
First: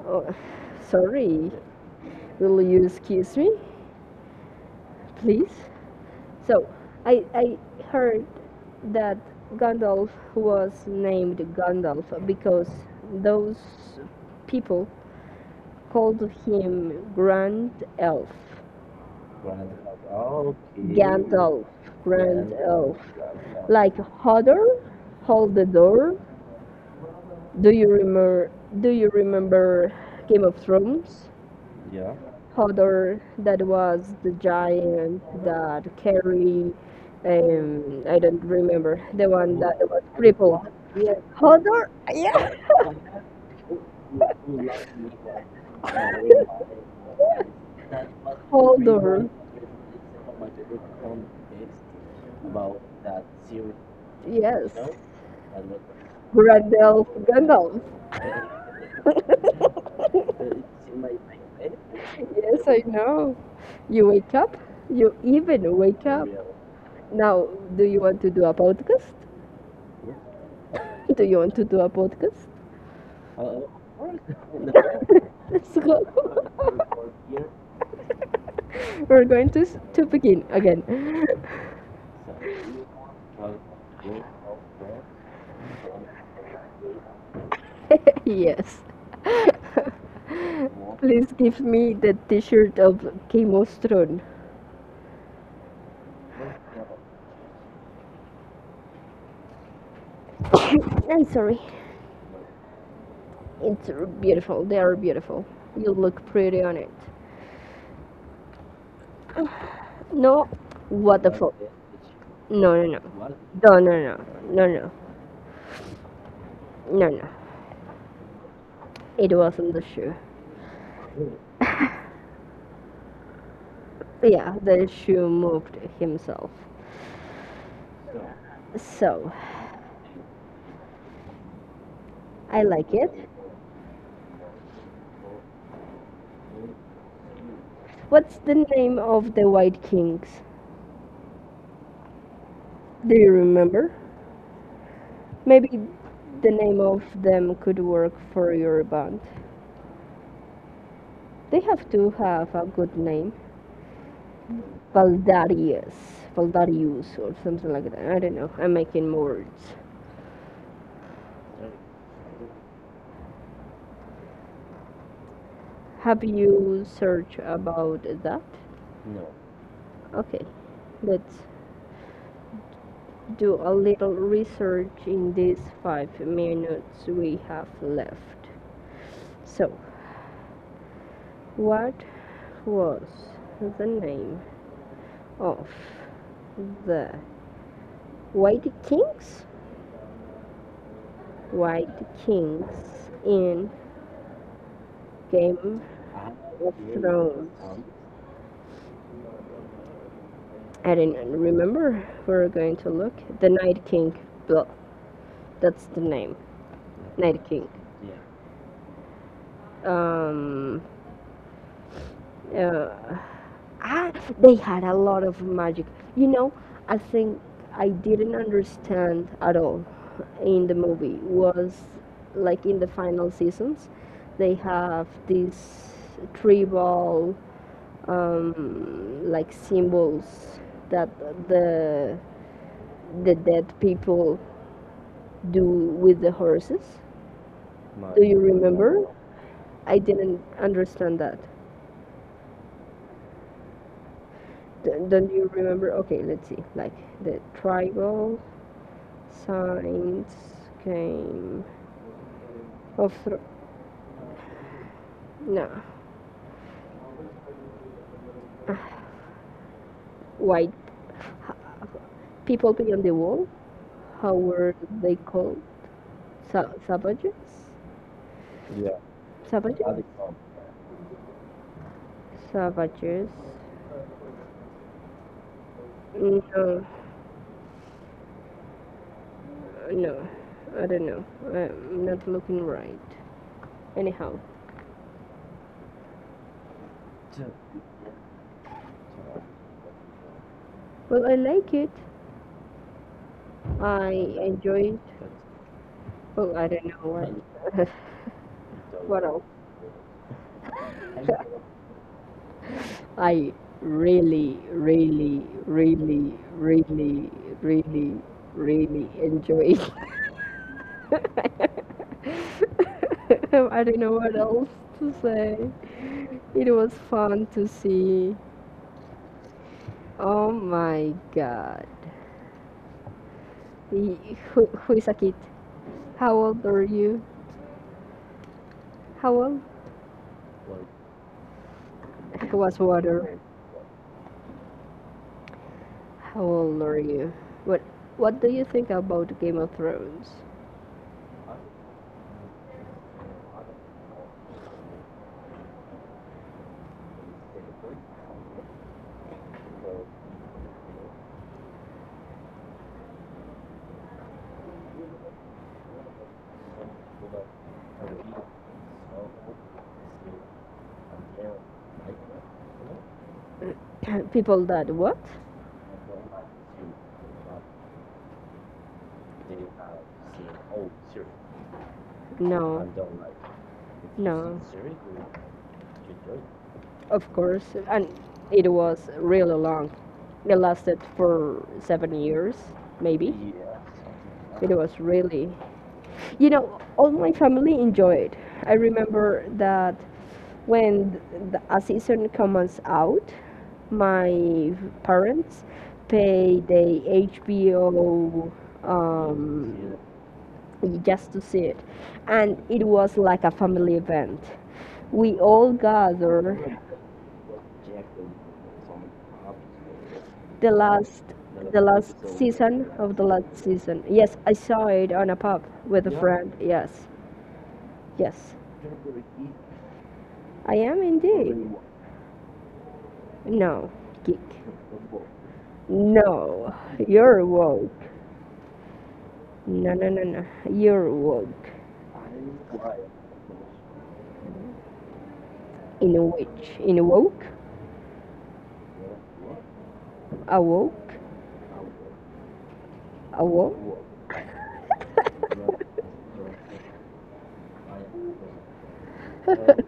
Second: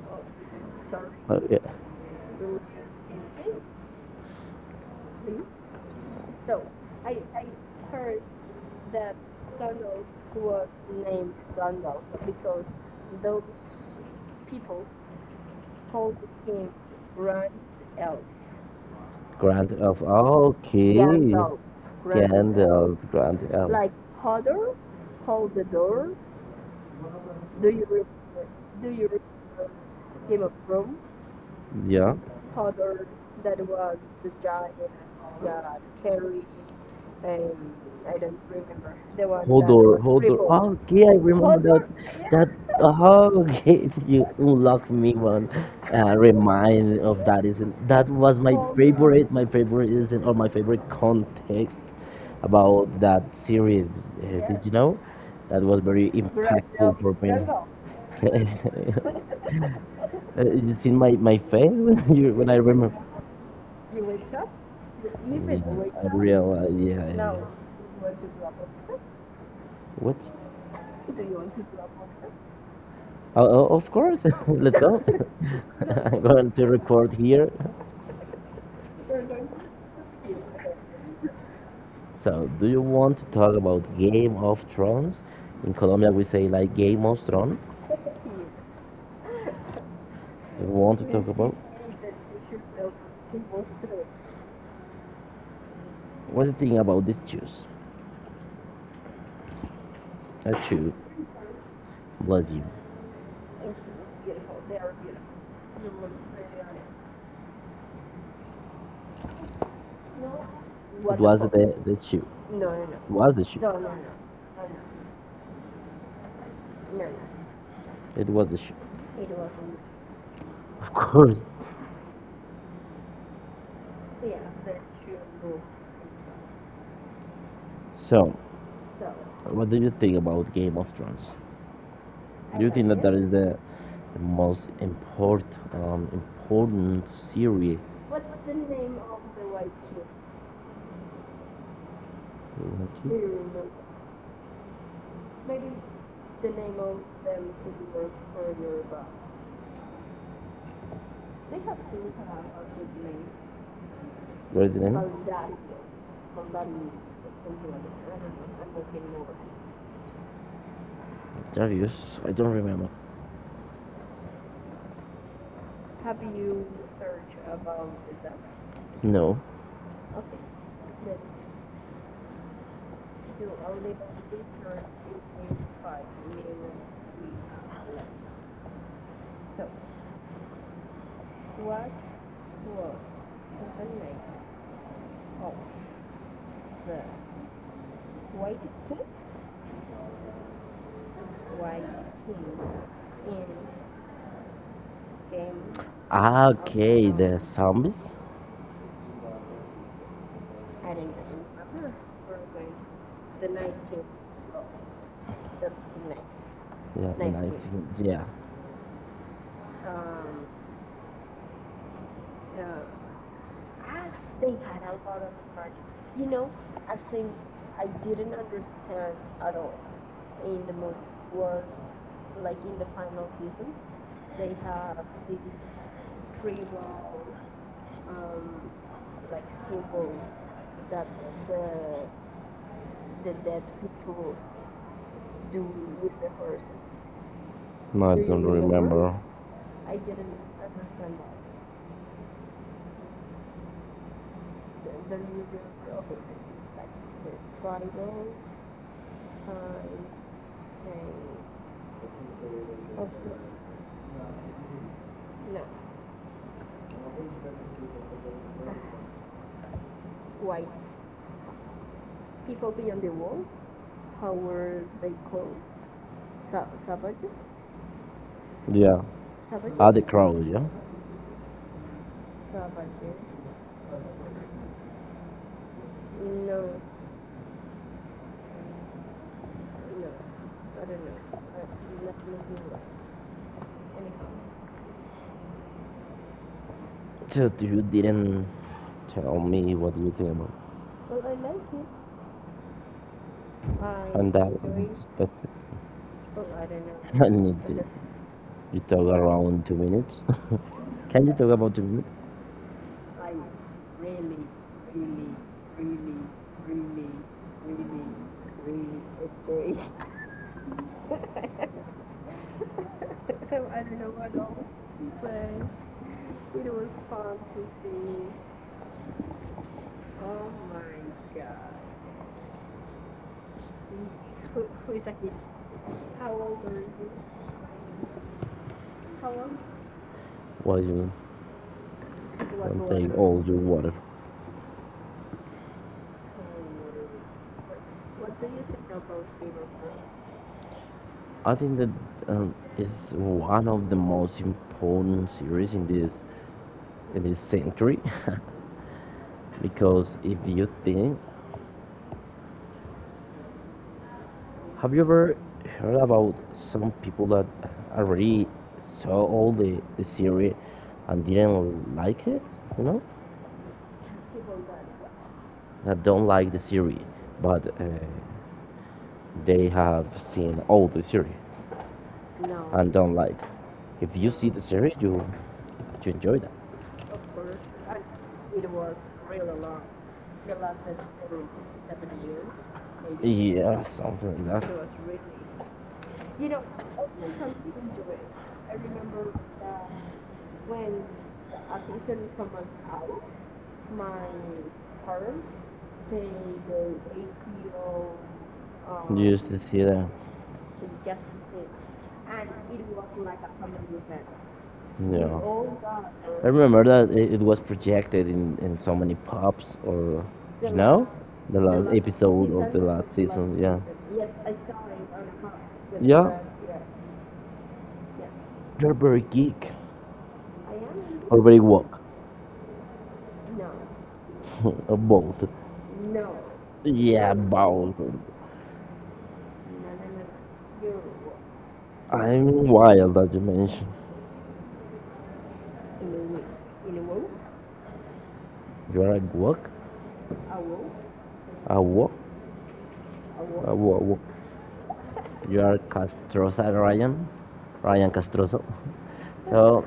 B: oh, sorry
A: Yeah.
B: will you excuse me please so I heard that Gandalf was named Gandalf because those people called him Grand Elf.
A: Grand of okay,
B: Gandalf, Grand Elf.
A: Grand
B: Like
A: Elf.
B: Hodor, Hold the Door. Do you remember do you remember Game of Thrones?
A: Yeah,
B: Hodor that was the giant that carried I don't remember the one
A: hold
B: that
A: on,
B: was
A: hold on.
B: crippled.
A: Oh, yeah, I Hold remember
B: Hodor
A: that. That
B: yeah
A: oh, okay, [LAUGHS] you unlock me one. Remind of that isn't that was my
B: Holder.
A: favorite. My favorite isn't or my favorite context about that series. Did
B: Yes.
A: you yes know that was very Brazil impactful
B: Gandalf.
A: for me?
B: Gandalf.
A: [LAUGHS] You see my my face when [LAUGHS] you when I
B: Yes, I
A: remember.
B: know. You wake up. You even
A: Yeah,
B: wake
A: I
B: up.
A: realize. Yeah, yeah, yeah.
B: Now, do you want to do a podcast?
A: What?
B: [LAUGHS] Do you want to do a podcast?
A: Oh, oh, of course. [LAUGHS] Let's go. [LAUGHS]
B: [LAUGHS] Let's
A: I'm going to
B: go. [LAUGHS]
A: record here.
B: We're going to s- to begin again.
A: So, do you want to talk about Game of Thrones? In Colombia, we say like Game of Thrones.
B: [LAUGHS] Yes. [LAUGHS]
A: Do you want to talk
B: Please
A: about?
B: give me the T-shirt of Chemostron.
A: What do you think about this shoes? That shoe,
B: [COUGHS] I'm sorry.
A: was you.
B: It's beautiful. They are beautiful. You look pretty on it. No,
A: It
B: what the
A: was
B: fuck?
A: the, shoe.
B: No, no, no,
A: It was the shoe.
B: no, no, no, no, no, no, no.
A: It was the shoe.
B: It wasn't the shoe.
A: [LAUGHS] Of course.
B: [LAUGHS] Yeah, the shoe moved himself.
A: So,
B: So,
A: what do you think about Game of Thrones?
B: I
A: Do you think
B: like
A: like that
B: it.
A: that is the most important, important series?
B: What's the name of the White Kings? Do you
A: Okay.
B: remember? Maybe the name of them could work for your band. They have to have a good name.
A: What is the name?
B: Valdarius. Valdarius or something like that. I don't know. I'm making words.
A: Darius. I don't remember.
B: Have you searched about that?
A: No.
B: Okay, let's do a little research in these 5 minutes we have left. So, what was the name of the White Kings? White Kings in Game
A: Ah,
B: of
A: okay, the
B: Thrones.
A: zombies?
B: I didn't remember. We're going to look. The Night King. Well, that's the name.
A: Yeah,
B: Night
A: and
B: King.
A: yeah.
B: Um, uh, Ah, they had a lot of magic. You know, I think I didn't understand at all in the movie was like in the final seasons, they have these tribal like symbols that the the dead people do with the horses.
A: No, I
B: Do you remember?
A: don't
B: I didn't understand that. D- Don't you remember? Okay, let's see. Like the tribal. Science game of no Ah, white people beyond the wall. How were they called? Sa- savages?
A: remember. Yeah. Ah, the
B: Savages?
A: crow, yeah?
B: Savages? No, no, I don't know. I'm not looking right. Anyhow,
A: So you didn't tell me what you think about
B: well, I like it. I
A: and that.
B: enjoy it.
A: That's it. [LAUGHS]
B: Well, I don't
A: [LAUGHS] I
B: know
A: need to,
B: what
A: [LAUGHS] you talk
B: [LAUGHS] what else.
A: around 2 minutes. [LAUGHS] Can you talk about 2 minutes?
B: I really, really, really, really, really, really enjoy. [LAUGHS] I don't know what else to say. It was fun to see. Oh my god. Y- Who is a kid? How old are you? How old?
A: Why you
B: I
A: It
B: was
A: don't take
B: water.
A: all your water?
B: How old are you? What What do you think about Game of Thrones?
A: I think that is one of the most important series in this century [LAUGHS] because if you think have you ever heard about some people that already saw all the series and didn't like it? You know,
B: [CLEARS THROAT] People that what?
A: that don't like the series, but they have seen all the series
B: No,
A: and don't like. If you see
B: no.
A: the series, you enjoy that.
B: Of course, and it was really long. It lasted for 7 years, maybe. Yeah, something
A: Yeah, something like
B: like It
A: that.
B: that. Was really, you know, all my family enjoyed. I remember that when a season comes out, my parents pay the HBO
A: You used to see
B: um,
A: that.
B: Yeah. Just to see it, and it was like a family event. We
A: Yeah.
B: all
A: I
B: gather
A: remember that it was projected in so many pubs or
B: the
A: you know last,
B: last
A: the
B: the
A: last
B: last
A: episode of the season
B: season
A: last
B: of the last
A: season. Yeah,
B: season. Yes, I saw it on a pub with a Yeah.
A: yeah,
B: friend. Yes, yes,
A: they're very geek
B: I am
A: or very
B: indeed.
A: woke
B: No, geek.
A: [LAUGHS] or both.
B: No,
A: Yeah,
B: you're woke.
A: both.
B: No. You're woke.
A: I'm wild that you mentioned.
B: In a witch. In a woke.
A: You are a woke,
B: Awoke.
A: a woke, a walk.
B: Awoke.
A: Woke. Woke. You are Castroza Ryan, Ryan Castroza.
B: [LAUGHS] Well,
A: So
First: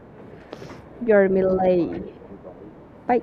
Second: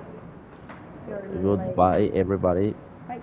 B: You're
A: like, goodbye
B: Malay.
A: like everybody.
B: Bye.